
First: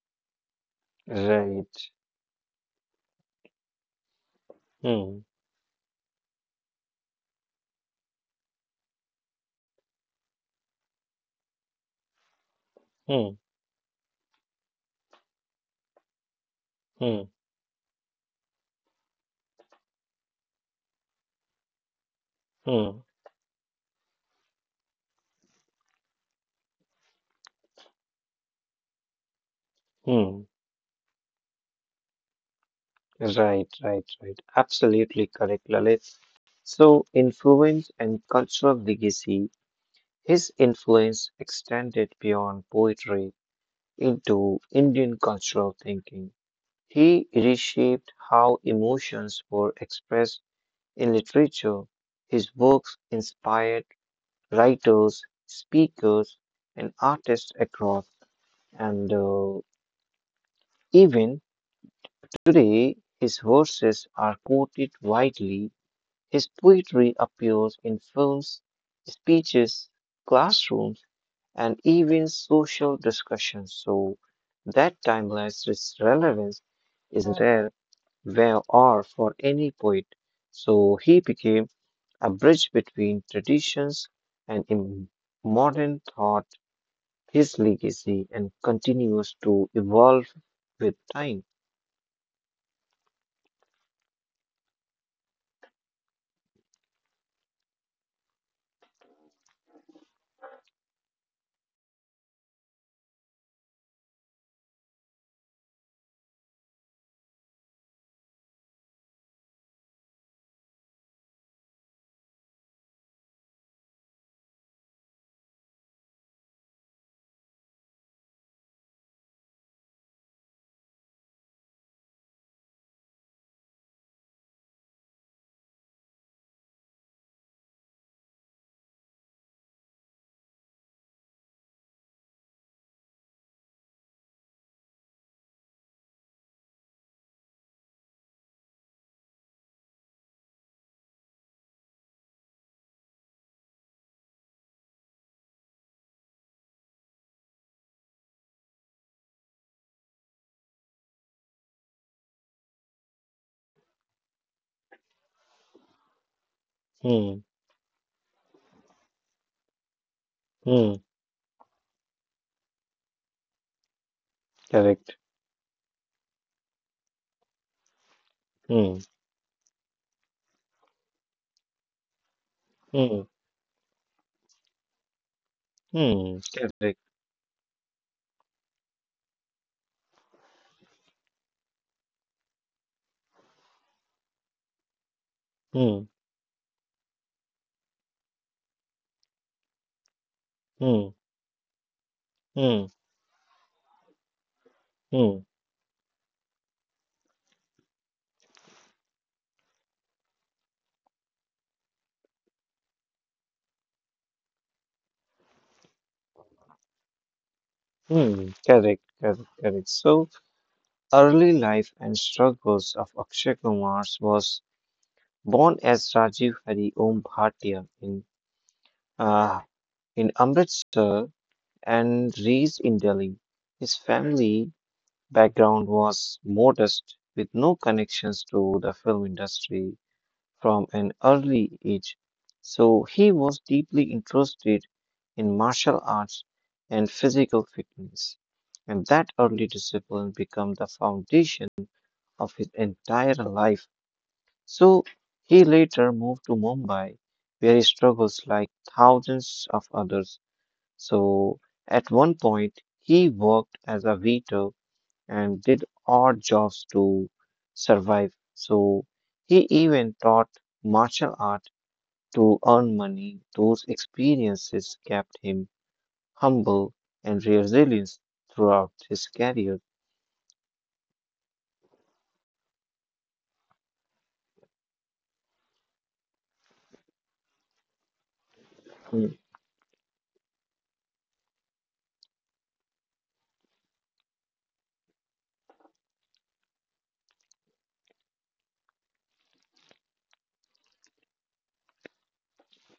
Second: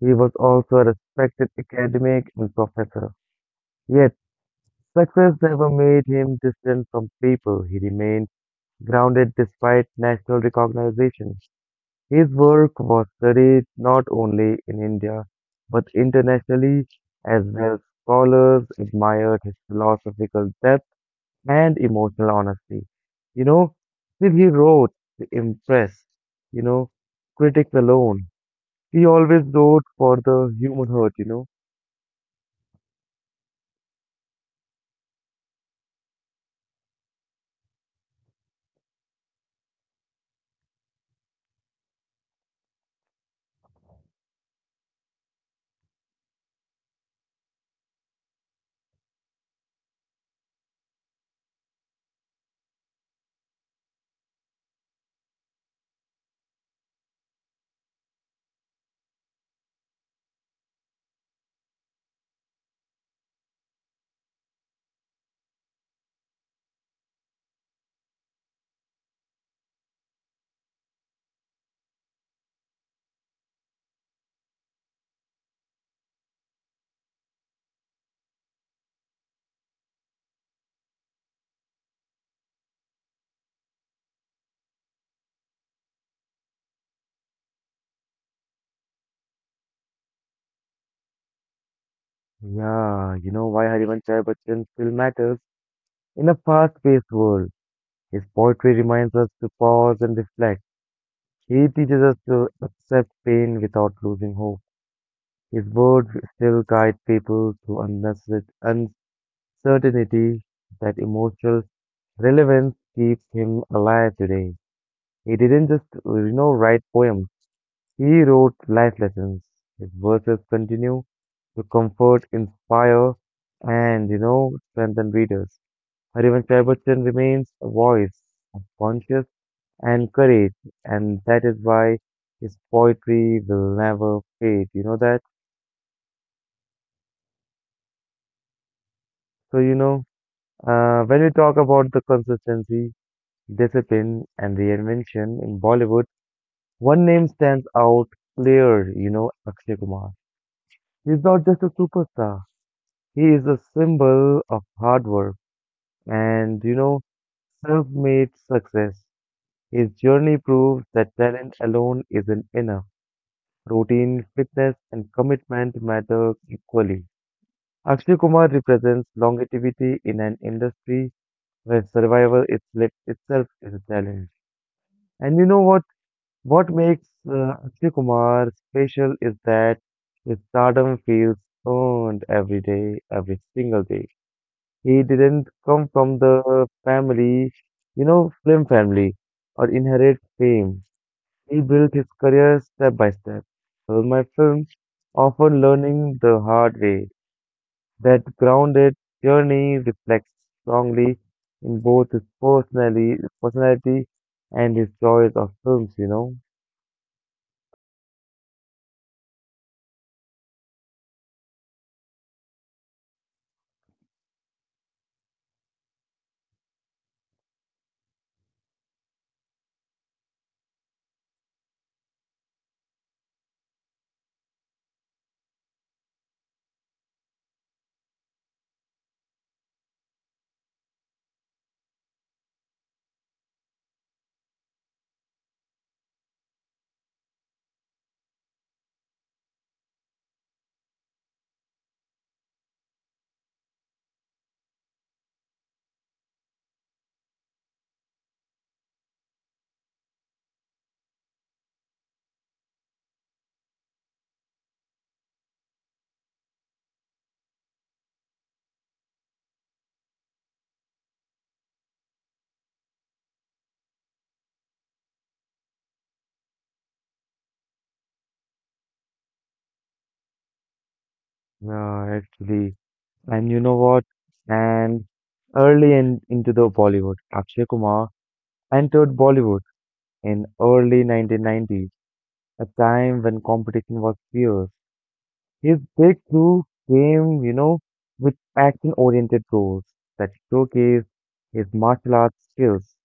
Speaker 1: He was also a respected
Speaker 2: Right.
Speaker 1: academic and professor. Yet,
Speaker 2: Hmm.
Speaker 1: success never made him distant from people. He remained grounded despite national recognition. His work was
Speaker 2: Hmm.
Speaker 1: studied not only in India but internationally
Speaker 2: Hmm.
Speaker 1: as well. Scholars admired his philosophical depth and emotional honesty.
Speaker 2: Hmm.
Speaker 1: You know, still he wrote to impress, you know, critics alone. He always wrote for
Speaker 2: Hmm.
Speaker 1: the human heart, you know.
Speaker 2: Right, right, right. Absolutely correct, Lalit. So, influence and cultural legacy. His influence extended beyond poetry into Indian cultural thinking. He reshaped how emotions were expressed in literature. His works inspired writers, speakers, and artists across. And even today, his verses are quoted widely. His poetry appears in films, speeches, classrooms, and even social discussions, so that timeless relevance is rare where or for any poet. So he became a bridge between traditions and modern thought. His legacy and continues to evolve with time.
Speaker 1: Yeah, you know why Harivansh Rai Bachchan still matters. In a fast-paced world, his poetry reminds us to pause and reflect. He teaches us to accept pain without losing hope. His words still guide people through unnecessary uncertainty that emotional relevance keeps him alive today. He didn't just, you know, write poems. He wrote life lessons. His verses continue to comfort, inspire, and, you know, strengthen readers. Harivansh Rai Bachchan remains a voice of conscience and courage, and that is why his poetry will never fade. You know that? So, you know, when we talk about the consistency, discipline, and reinvention in Bollywood, one name stands out clear, you know, Akshay Kumar. He's not just a superstar, he is a symbol of hard work and, you know,
Speaker 2: Hmm.
Speaker 1: self made success. His journey proves
Speaker 2: Hmm.
Speaker 1: that talent alone isn't enough. Routine, fitness, and
Speaker 2: Correct.
Speaker 1: commitment matter equally. Akshay Kumar
Speaker 2: Hmm.
Speaker 1: represents longevity in an industry where survival itself
Speaker 2: Hmm.
Speaker 1: itself is a challenge. And you know what?
Speaker 2: Hmm.
Speaker 1: What
Speaker 2: Correct.
Speaker 1: makes Akshay Kumar special is that his stardom feels earned every day, every single day. He didn't come
Speaker 2: Hmm.
Speaker 1: from the family, you know, film family or inherit fame.
Speaker 2: Hmm.
Speaker 1: He built his career
Speaker 2: Hmm,
Speaker 1: step by step. So my films
Speaker 2: hmm,
Speaker 1: often learning the hard way. That grounded journey reflects strongly in both his personality and his choice of films, you know.
Speaker 2: hmm. Correct, correct, correct. So, early life and struggles of Akshay Kumar was born as Rajiv Hari Om Bhatia in uh, Amritsar and raised in Delhi. His family background was modest, with no connections to the film industry. From an early age, so he was deeply interested in martial arts and physical fitness. And that early discipline became the foundation of his entire life. So he later moved to Mumbai, where he struggles like thousands of others. So at one point, he worked as a waiter and did odd jobs to survive. So he even taught martial art to earn money, those experiences kept him humble and resilient throughout his career.
Speaker 1: Yeah, actually. And you know what? And Early in, into the Bollywood, Akshay Kumar entered
Speaker 2: Mm,
Speaker 1: Bollywood in early 1990s, a time when competition was fierce. His breakthrough came, you know, with action-oriented roles that showcased his martial arts skills.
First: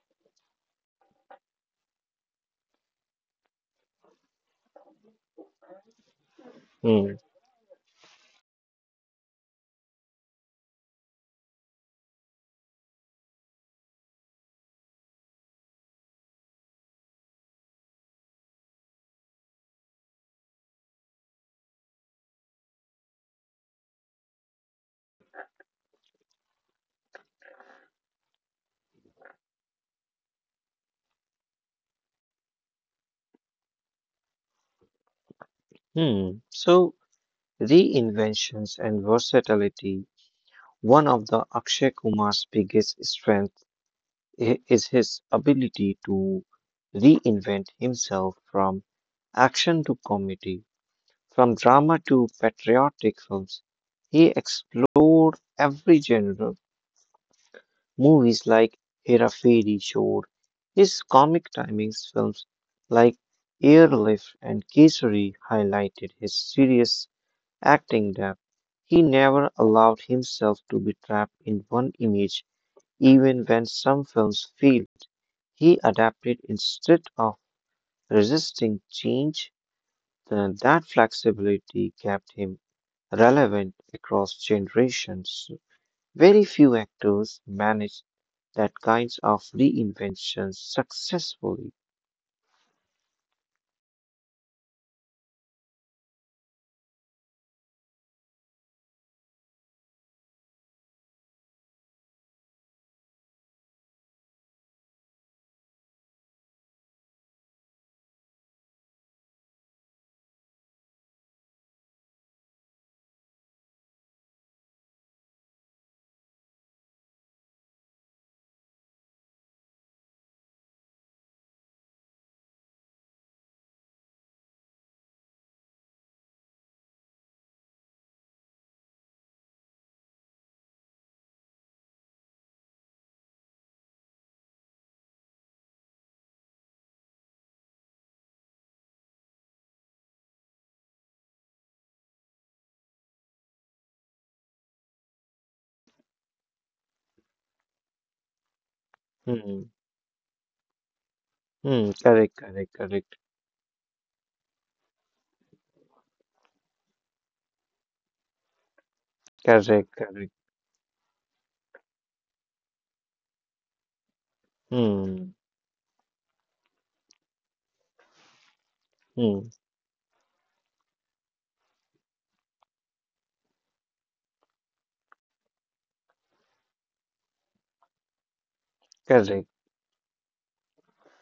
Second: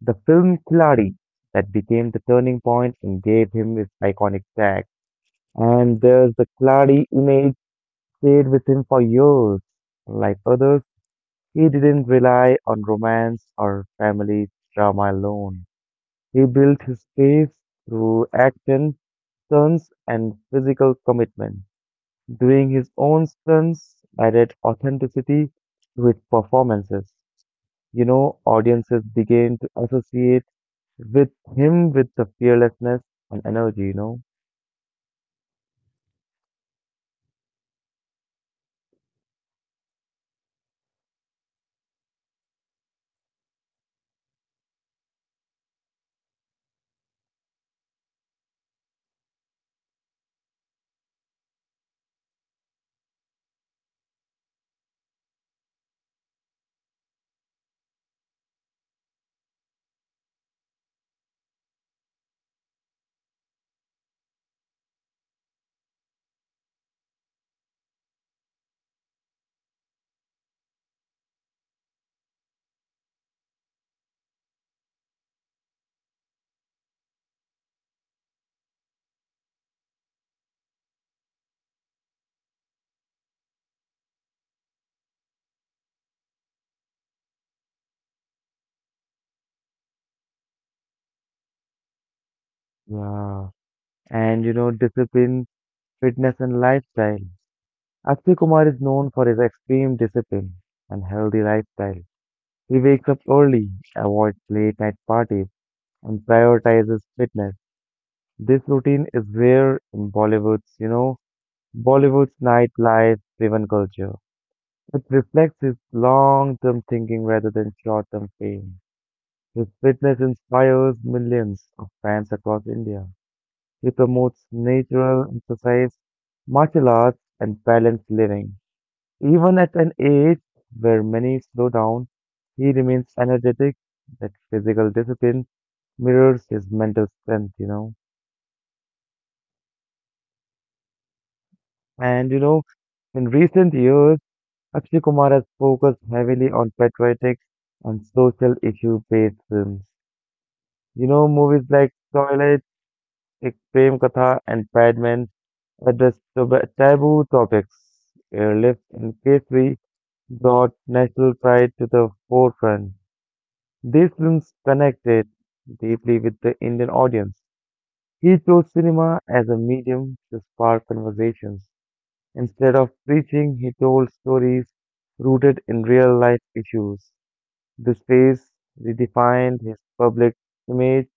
Speaker 1: The film Khiladi that became the turning point and gave him his iconic tag. And there's the Khiladi
Speaker 2: mm,
Speaker 1: image stayed with him for years. Like others, he didn't rely on romance or family drama alone. He built his face through action stunts and physical commitment. Doing his own stunts added authenticity to his performances. You know, audiences began to associate with him with the fearlessness and energy, you know.
Speaker 2: mm. So, reinventions and versatility. One of the Akshay Kumar's biggest strengths is his ability to reinvent himself from action to comedy, from drama to patriotic films. He explored every genre. Movies like Hera Fairy showed his comic timings, films like Airlift and Kesari highlighted his serious acting depth. He never allowed himself to be trapped in one image, even when some films failed. He adapted instead of resisting change. That flexibility kept him relevant across generations. Very few actors manage that kinds of reinventions successfully.
Speaker 1: Yeah. And you know, discipline, fitness and lifestyle. Akshay Kumar is known for his extreme discipline and healthy lifestyle. He wakes up early, avoids late night parties, and prioritizes fitness. This routine is rare in Bollywood's nightlife driven culture. It reflects his long term thinking rather than short term fame. His fitness inspires millions of fans across India. He promotes natural exercise, martial arts, and balanced living. Even at an age where many slow down, he remains energetic. That physical discipline mirrors his mental strength, you know. And you know, in recent years, Akshay Kumar has focused heavily on patriotic and social issue based
Speaker 2: Hmm.
Speaker 1: films. You know, movies
Speaker 2: Hmm.
Speaker 1: like
Speaker 2: Correct.
Speaker 1: Toilet,
Speaker 2: Correct. Correct.
Speaker 1: Ek Prem Katha, and Padman address taboo topics. Airlift and K3
Speaker 2: Correct. Correct.
Speaker 1: brought national pride to the forefront. These films
Speaker 2: Hmm.
Speaker 1: connected deeply with the Indian audience. He chose cinema
Speaker 2: Hmm.
Speaker 1: as a medium to spark conversations. Instead of preaching, he told stories rooted in real life issues. This phase
Speaker 2: Correct.
Speaker 1: redefined his public image.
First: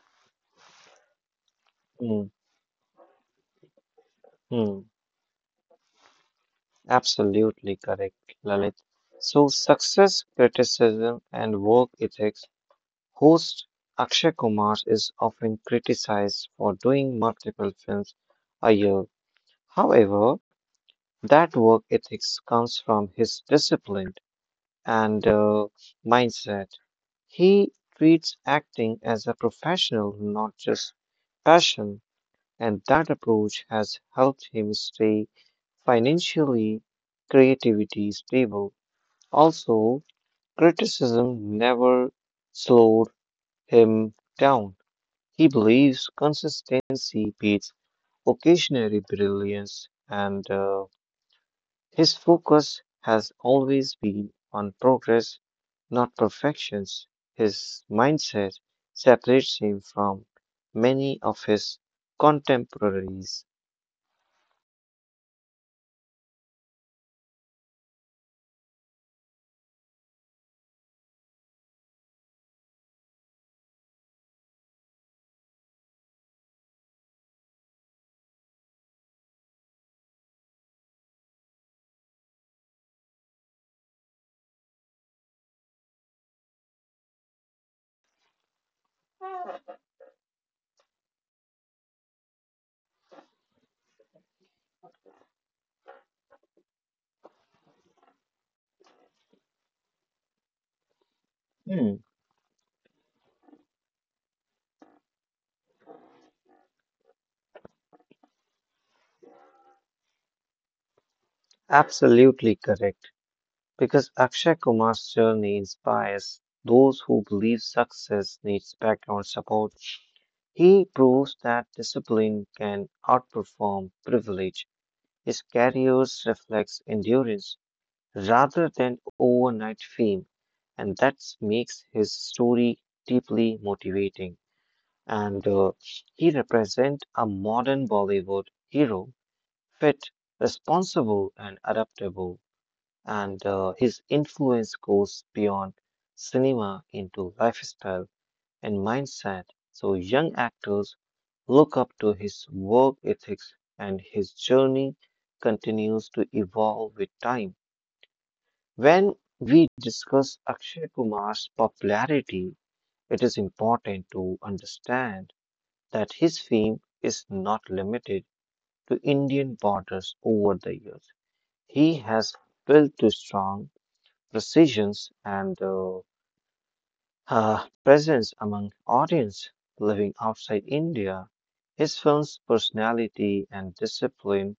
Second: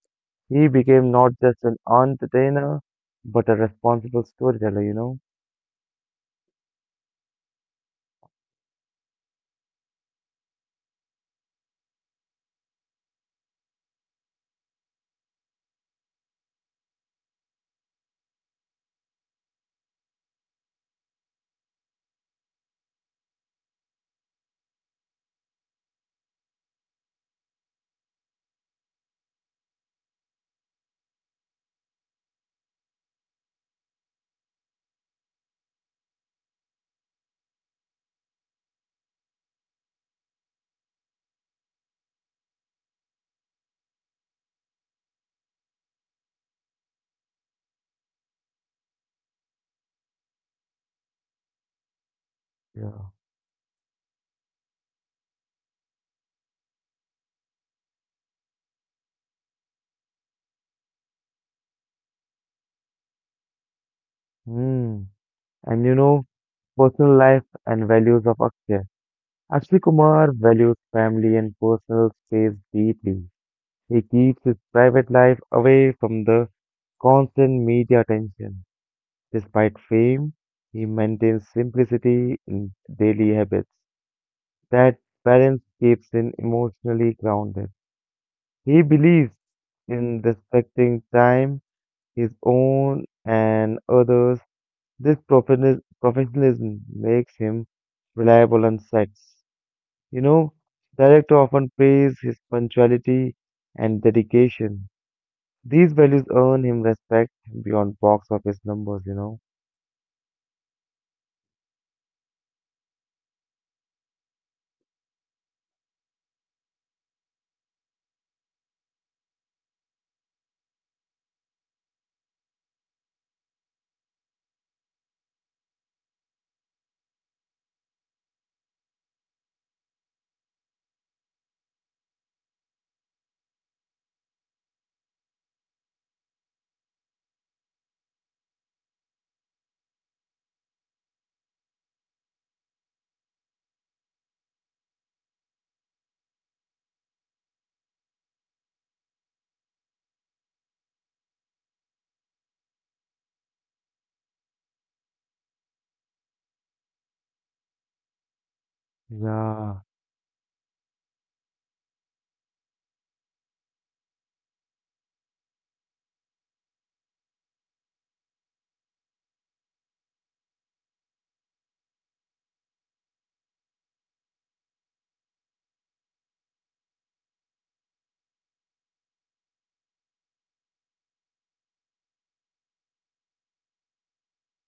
Speaker 1: He became not just an
Speaker 2: Hmm.
Speaker 1: entertainer, but a responsible
Speaker 2: Hmm.
Speaker 1: storyteller, you know?
Speaker 2: Absolutely correct, Lalit. So, success, criticism, and work ethics. Host Akshay Kumar is often criticized for doing multiple films a year. However, that work ethics comes from his discipline and mindset. He treats acting as a professional, not just passion, and that approach has helped him stay financially creativity stable. Also, criticism never slowed him down. He believes consistency beats occasionary brilliance and his focus
Speaker 1: Yeah.
Speaker 2: has always been on progress, not perfections. His mindset separates him from many of his contemporaries.
Speaker 1: Hmm. And you know, personal life and values of Akshay. Akshay Kumar values family and personal space deeply. He keeps his private life away from the constant media attention. Despite fame, he maintains simplicity in daily habits. That balance keeps him emotionally grounded. He believes in respecting time, his own and others. This professionalism makes him reliable on sets. You know, director often
Speaker 2: Hmm,
Speaker 1: praise his punctuality and dedication. These values earn him respect beyond box office numbers, you know.
Speaker 2: absolutely correct. Because Akshay Kumar's journey inspires those who believe success needs background support. He proves that discipline can outperform privilege. His career reflects endurance rather than overnight fame, and that makes his story deeply motivating. And he represents a modern Bollywood hero, fit, responsible, and adaptable. And his influence goes beyond cinema into lifestyle and mindset. So young actors look up to his work ethics, and his journey continues to evolve with time. When we
Speaker 1: Yeah,
Speaker 2: discuss Akshay Kumar's popularity, it is important to understand that his fame is not limited to Indian borders over the years. He has built to strong precisions and presence among audience living outside India. His film's personality and discipline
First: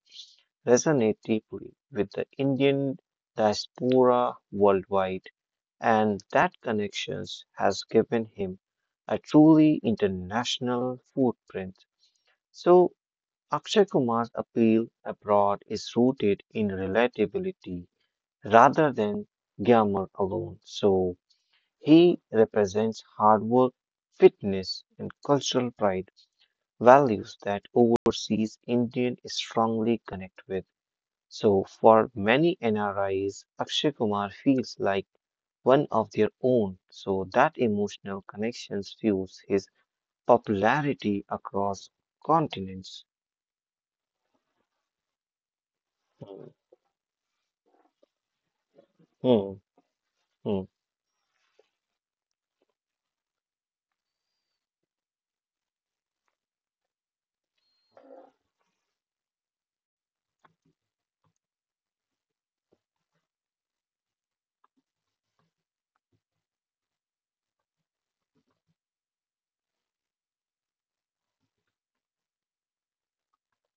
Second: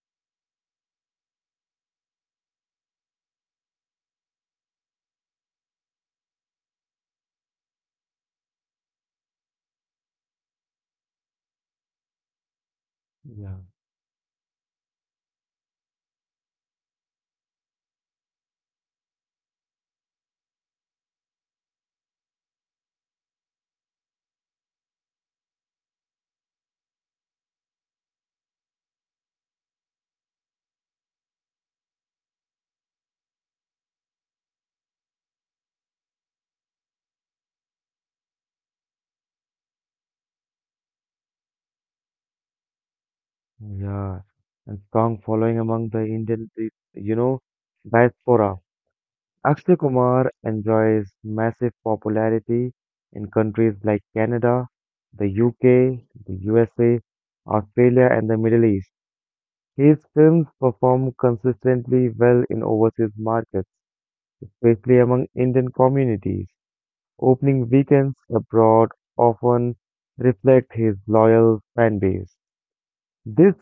Speaker 2: resonate deeply with the Indian diaspora worldwide, and that connections has given him a truly international footprint. So,
Speaker 1: yeah,
Speaker 2: Akshay Kumar's appeal abroad is rooted in relatability rather than glamour alone. So, he represents hard work, fitness, and cultural pride, values that overseas Indians strongly connect with. So for many NRIs, Akshay Kumar feels like one of their own. So that emotional connection fuels his popularity across continents.
Speaker 1: yeah. And strong following among the Indian, you know, diaspora.
Speaker 2: Hmm,
Speaker 1: Akshay Kumar
Speaker 2: hmm,
Speaker 1: enjoys massive popularity in countries like Canada, the UK, the USA, Australia, and the Middle East. His films perform consistently well in overseas markets, especially among Indian communities. Opening weekends abroad often reflect his loyal fan base. This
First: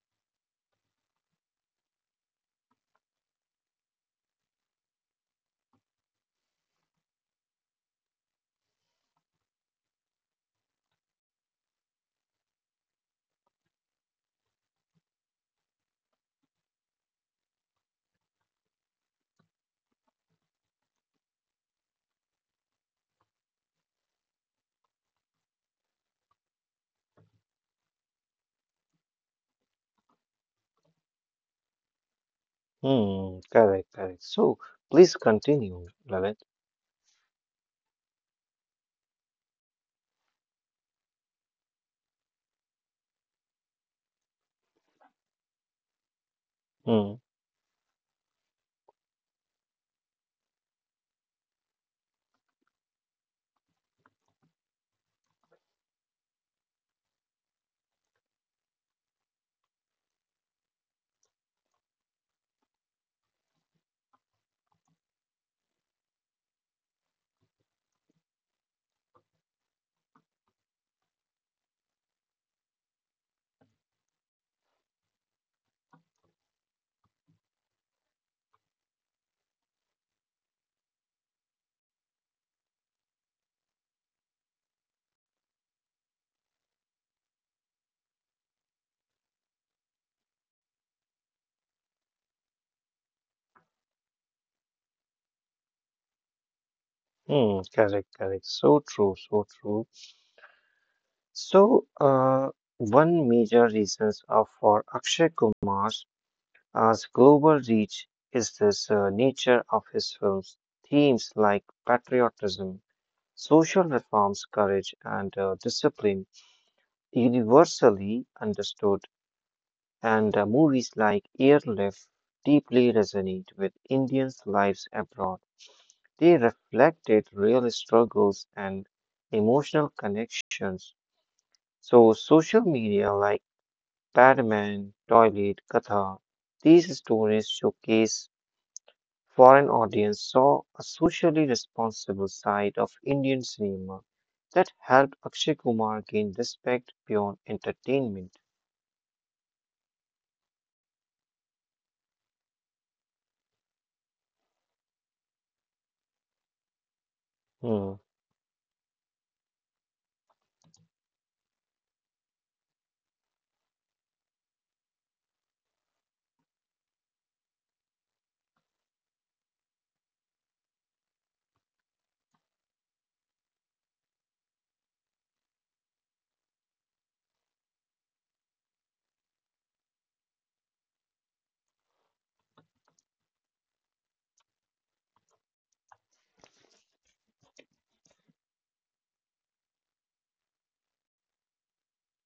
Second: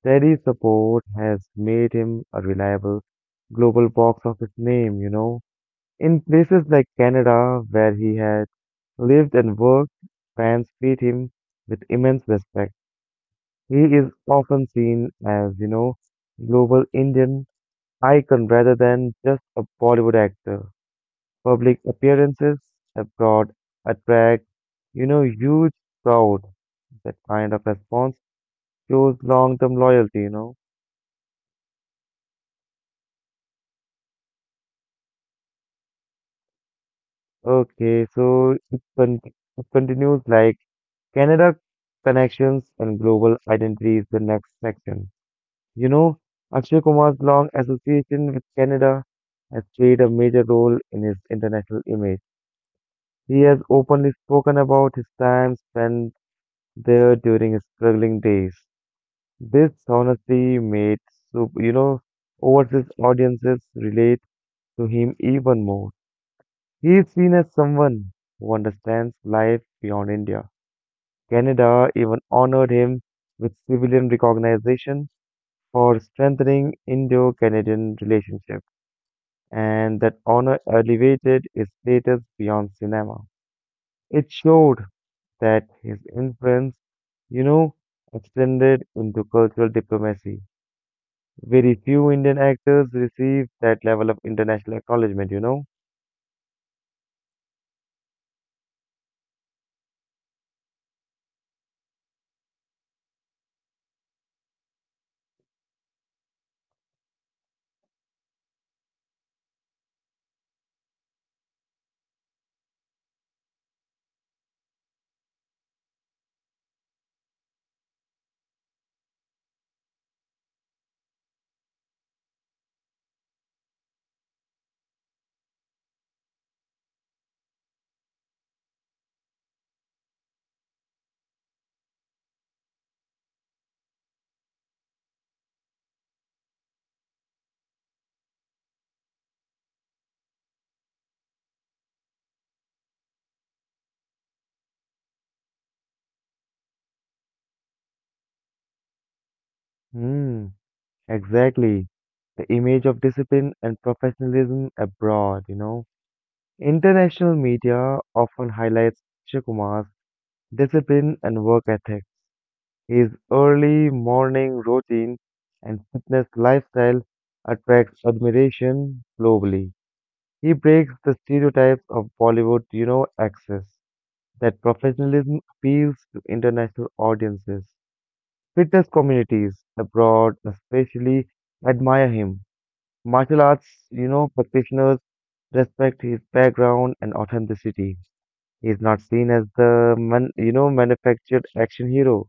Speaker 1: steady support has made him a reliable global box office name, you know. In places like Canada, where he had lived and worked, fans treat him with immense respect. He is often seen as, you know, global Indian icon rather than just a Bollywood actor. Public appearances abroad attract, you know, huge crowd. That kind of response shows long-term loyalty, you know.
Speaker 2: hmm. Correct, correct. So please continue, Lalit.
Speaker 1: Okay, so it continues like Canada connections and global identity is the next section. You know, Akshay
Speaker 2: Hmm,
Speaker 1: Kumar's long association with Canada has played a major role in his international image. He has openly spoken about his time spent there during his struggling days. This honesty made, so, you know, overseas audiences relate to him even more. He is seen as someone who understands life beyond India. Canada even honored him with civilian recognition for strengthening Indo-Canadian relationships, and that honor elevated his status beyond cinema. It showed that his influence, you know, extended into cultural diplomacy. Very few Indian actors receive that level of international acknowledgement, you know?
Speaker 2: hmm. Correct, correct. So true, so true. So one major reasons are for Akshay Kumar's As global reach is this nature of his films, themes like patriotism, social reforms, courage, and discipline universally understood, and movies like Airlift deeply resonate with Indians' lives abroad. They reflected real struggles and emotional connections. So, social media like Padman, Toilet, Katha, these stories showcase foreign audience saw a socially responsible side of Indian cinema that helped Akshay Kumar gain respect beyond entertainment.
Speaker 1: Hmm, exactly. The image of discipline and professionalism abroad, you know? International media
Speaker 2: Hmm,
Speaker 1: often highlights Akshay Kumar's discipline and work ethic. His early morning routine and fitness lifestyle attracts admiration globally. He breaks the stereotypes of Bollywood, you know, access that professionalism appeals to international audiences. Fitness communities abroad especially admire him. Martial arts, you know, practitioners respect his background and authenticity. He's not seen as the manufactured action hero.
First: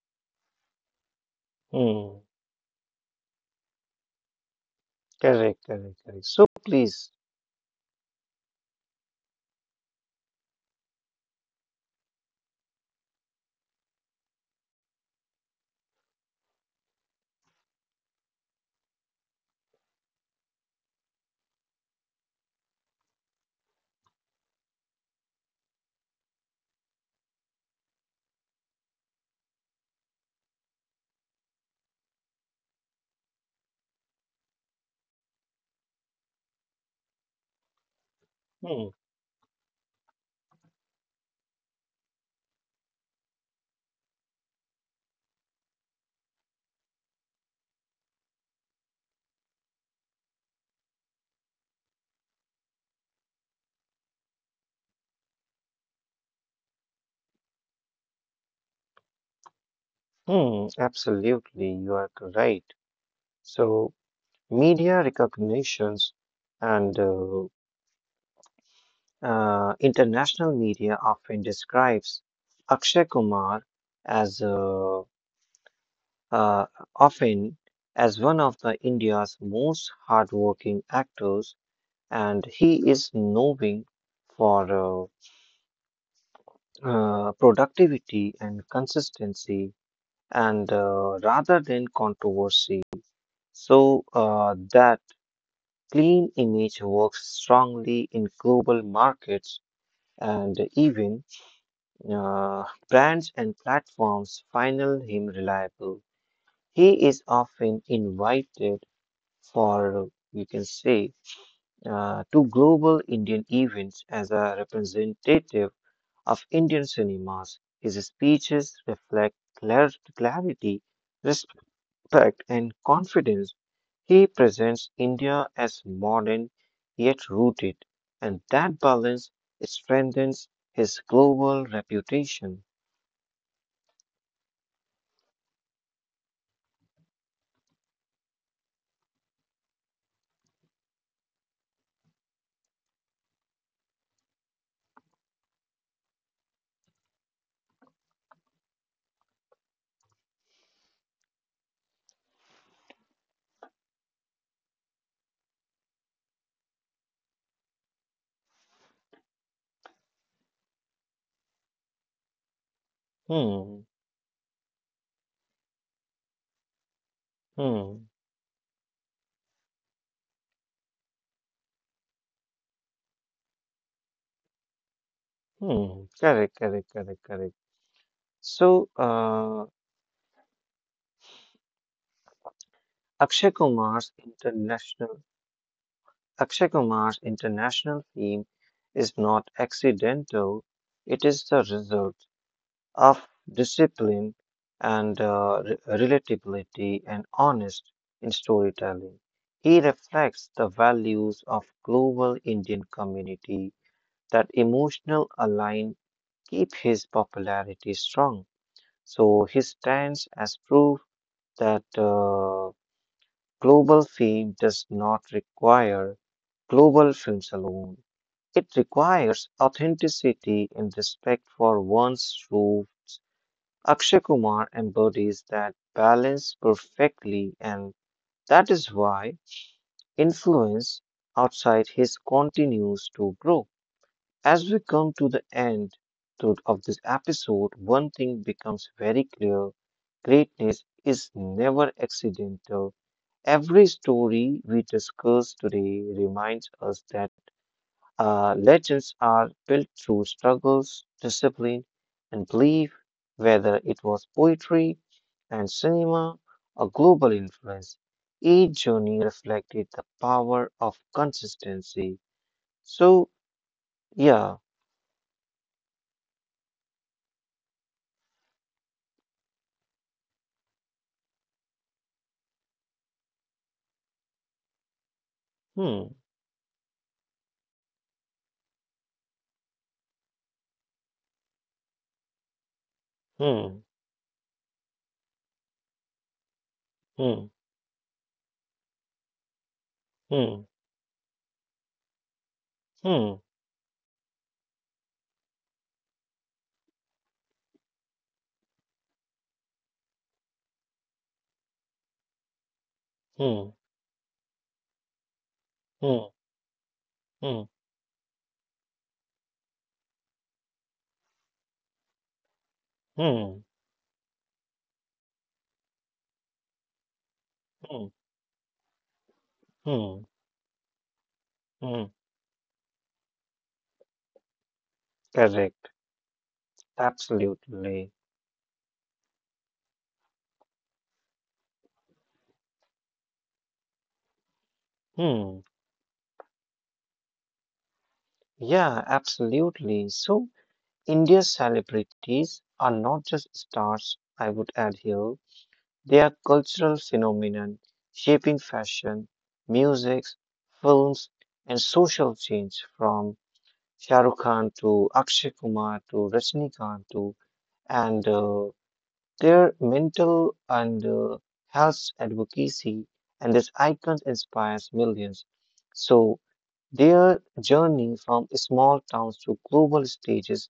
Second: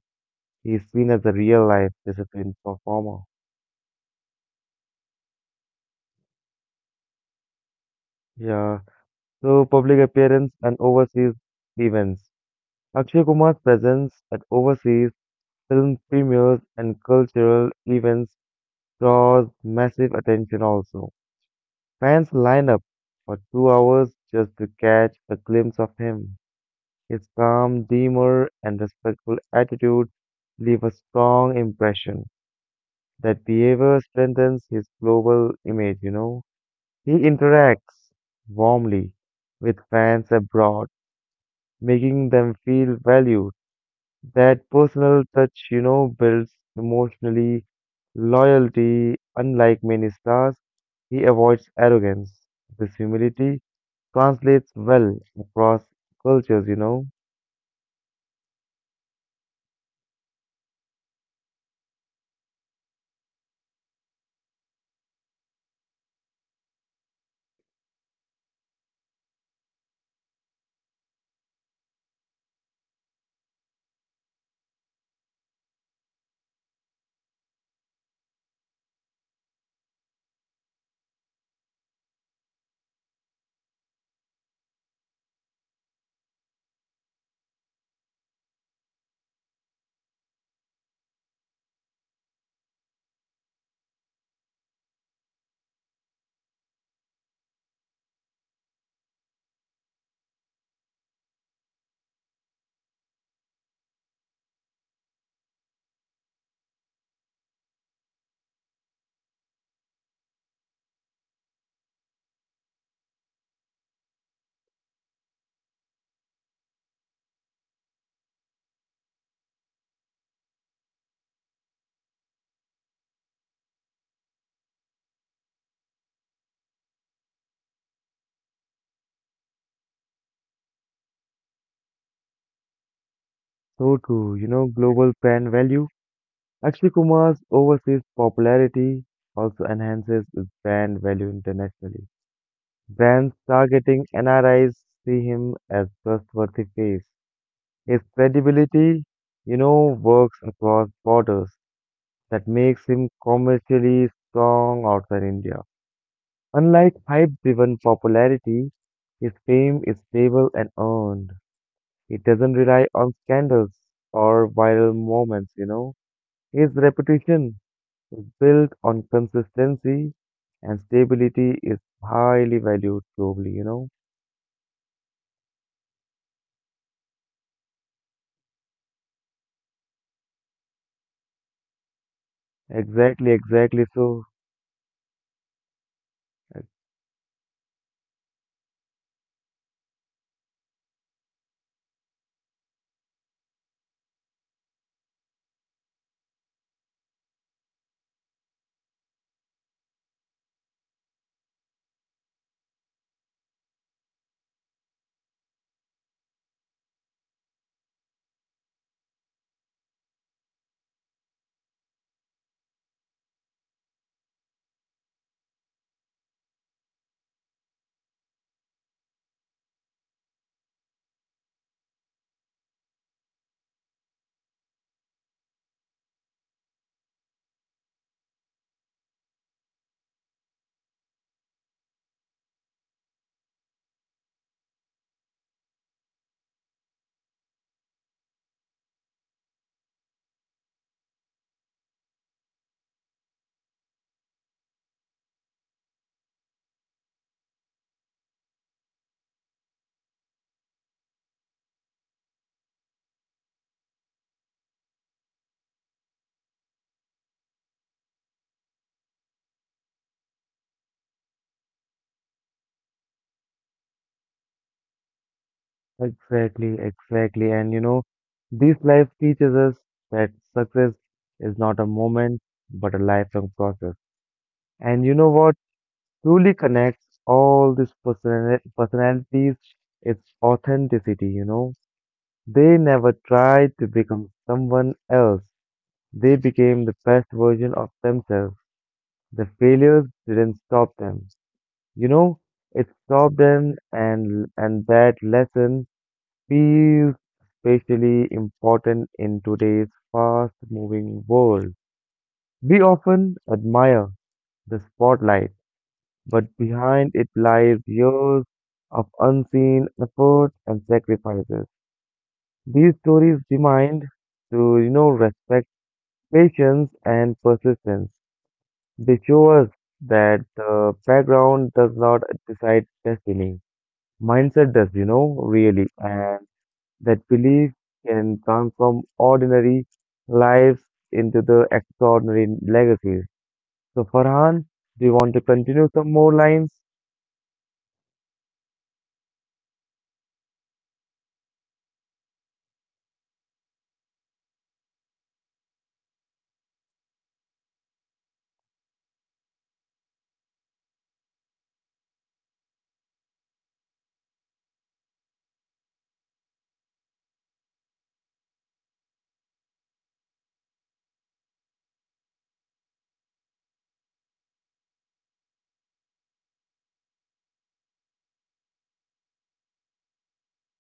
Speaker 1: He's seen as a real life
Speaker 2: hmm,
Speaker 1: disciplined performer.
Speaker 2: correct, correct, correct. So please.
Speaker 1: Yeah. So public appearance and overseas events. Akshay Kumar's presence at overseas film premieres and cultural events draws massive attention also. Fans line up for 2 hours just to catch a glimpse of him. His calm demeanor and respectful attitude leave a strong impression. That behavior strengthens his global image, you know. He interacts
Speaker 2: Hmm,
Speaker 1: warmly with fans abroad, making them feel valued. That personal touch, you know, builds emotionally loyalty. Unlike many stars, he avoids arrogance. This humility translates well across cultures, you know.
Speaker 2: hmm, absolutely, you are right. So media recognitions and international media often describes Akshay Kumar as a uh, often as one of the India's most hardworking actors, and he is known for productivity and consistency, and rather than controversy. So that clean image works strongly in global markets, and even uh, brands and platforms find him reliable. He is often invited for we can say to global Indian events as a representative of Indian cinemas. His speeches reflect clarity, respect, and confidence. He presents India as modern yet rooted, and that balance strengthens his global reputation.
Speaker 1: So too, you know, global brand value Akshay Kumar's overseas popularity also enhances his brand value internationally. Brands targeting NRIs see him as trustworthy face. His credibility, you know, works across borders that makes him commercially strong outside India. Unlike hype-driven popularity, his fame is stable and earned. It doesn't rely on
Speaker 2: Hmm,
Speaker 1: scandals or viral moments, you know. His reputation
Speaker 2: hmm,
Speaker 1: is built on consistency and stability is highly valued globally, you know.
Speaker 2: hmm. Correct, correct, correct, correct. So,
Speaker 1: Exactly,
Speaker 2: Akshay
Speaker 1: exactly.
Speaker 2: Kumar's
Speaker 1: So,
Speaker 2: international Akshay Kumar's international theme is not accidental, it is the result of discipline and relatability and honest in storytelling. He reflects the values of global Indian community that emotional align keep his popularity strong. So he stands as proof that global fame does not require global films alone. It requires authenticity and respect for one's roots. Akshay Kumar embodies that balance perfectly, and that is why influence outside his continues to grow. As we come to the end of this episode, one thing becomes very clear: greatness is never accidental. Every story we discuss today reminds us that legends are built through struggles, discipline, and belief, whether it was poetry and cinema or global influence. Each journey reflected the power of consistency. So, yeah.
Speaker 1: exactly, exactly. And you know, this life teaches us that success is not a moment but a lifelong process. And you know what
Speaker 2: Hmm,
Speaker 1: truly connects all these personalities? It's authenticity, you know. They never tried
Speaker 2: hmm,
Speaker 1: to become someone else. They became the best
Speaker 2: hmm,
Speaker 1: version of themselves. The failures didn't
Speaker 2: hmm,
Speaker 1: stop them. You know, it stopped
Speaker 2: hmm,
Speaker 1: them and that lesson feels especially important in today's fast-moving world. We often
Speaker 2: hmm,
Speaker 1: admire the spotlight,
Speaker 2: hmm,
Speaker 1: but behind it
Speaker 2: hmm,
Speaker 1: lies years of unseen effort and sacrifices. These stories
Speaker 2: hmm,
Speaker 1: remind to you know respect patience and persistence.
Speaker 2: hmm,
Speaker 1: They show us
Speaker 2: hmm,
Speaker 1: that the background does
Speaker 2: hmm.
Speaker 1: not decide destiny. Mindset does, you know, really.
Speaker 2: Correct,
Speaker 1: And that belief
Speaker 2: absolutely.
Speaker 1: can transform ordinary lives into the extraordinary legacies. So, Farhan, do you want to
Speaker 2: Hmm,
Speaker 1: continue some more lines?
Speaker 2: yeah, absolutely. So, India's celebrities are not just stars, I would add here. They are cultural phenomenon shaping fashion, music, films, and social change from Shah Rukh Khan to Akshay Kumar to Rajnikant to and their mental and health advocacy and this icon inspires millions. So their journey from small towns to global stages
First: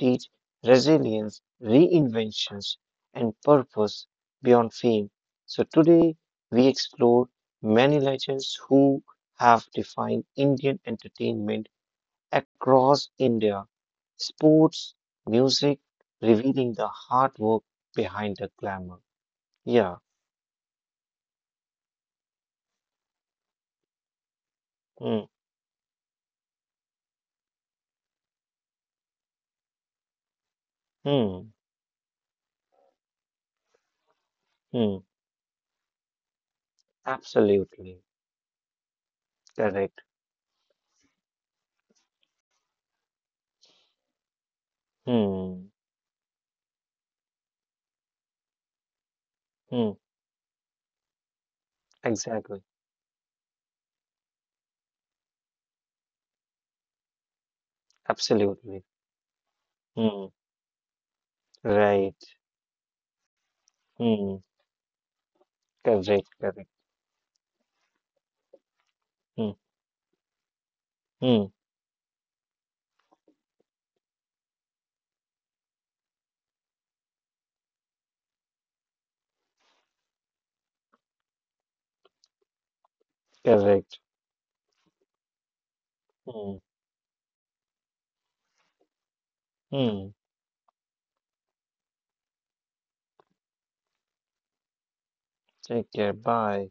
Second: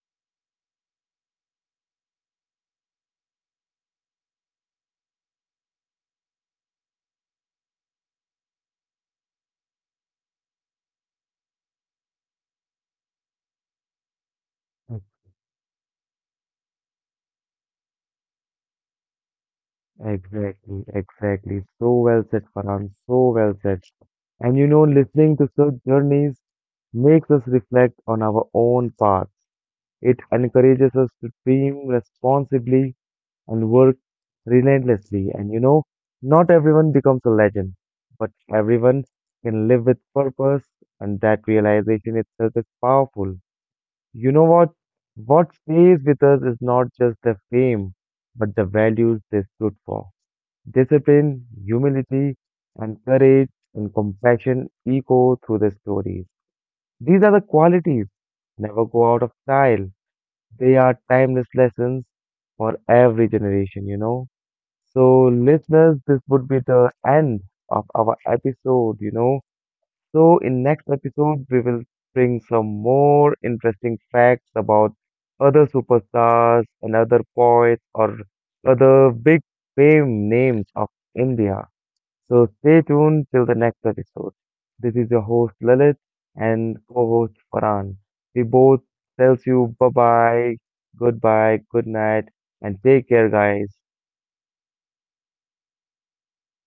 Speaker 2: teach resilience, reinventions, and purpose beyond fame. So today we explore many legends who have defined Indian entertainment across India, sports, music, revealing the hard work behind the glamour. Yeah.
Speaker 1: Exactly, exactly. So well said, Farhan. So well said. And you know,
Speaker 2: Hmm.
Speaker 1: listening to such journeys makes us reflect on our own path. It encourages us to
Speaker 2: Hmm.
Speaker 1: dream responsibly and work
Speaker 2: Hmm.
Speaker 1: relentlessly. And you know, not everyone becomes a legend,
Speaker 2: Absolutely.
Speaker 1: but everyone can live
Speaker 2: Correct.
Speaker 1: with purpose, and that realization itself is powerful. You know what? What
Speaker 2: Hmm.
Speaker 1: stays with us is not just the fame, but the values they stood
Speaker 2: Hmm.
Speaker 1: for. Discipline, humility,
Speaker 2: Exactly.
Speaker 1: and courage and compassion echo through the stories. These are the qualities
Speaker 2: Absolutely.
Speaker 1: never go out of style.
Speaker 2: Hmm.
Speaker 1: They are timeless lessons
Speaker 2: Right.
Speaker 1: for every generation, you know.
Speaker 2: Hmm.
Speaker 1: So, listeners, this
Speaker 2: Correct.
Speaker 1: would be
Speaker 2: Correct.
Speaker 1: the end of our episode, you know.
Speaker 2: Hmm.
Speaker 1: So, in next
Speaker 2: Mm,
Speaker 1: episode, we will bring some more interesting facts about other superstars and other poets or other big fame names of India. So, stay tuned till the next
Speaker 2: correct.
Speaker 1: episode. This is your host Lalit
Speaker 2: Mm,
Speaker 1: and co-host Farhan. We both tells you
Speaker 2: mm.
Speaker 1: bye-bye, goodbye, good night, and take care, guys.
Speaker 2: Take care. Bye.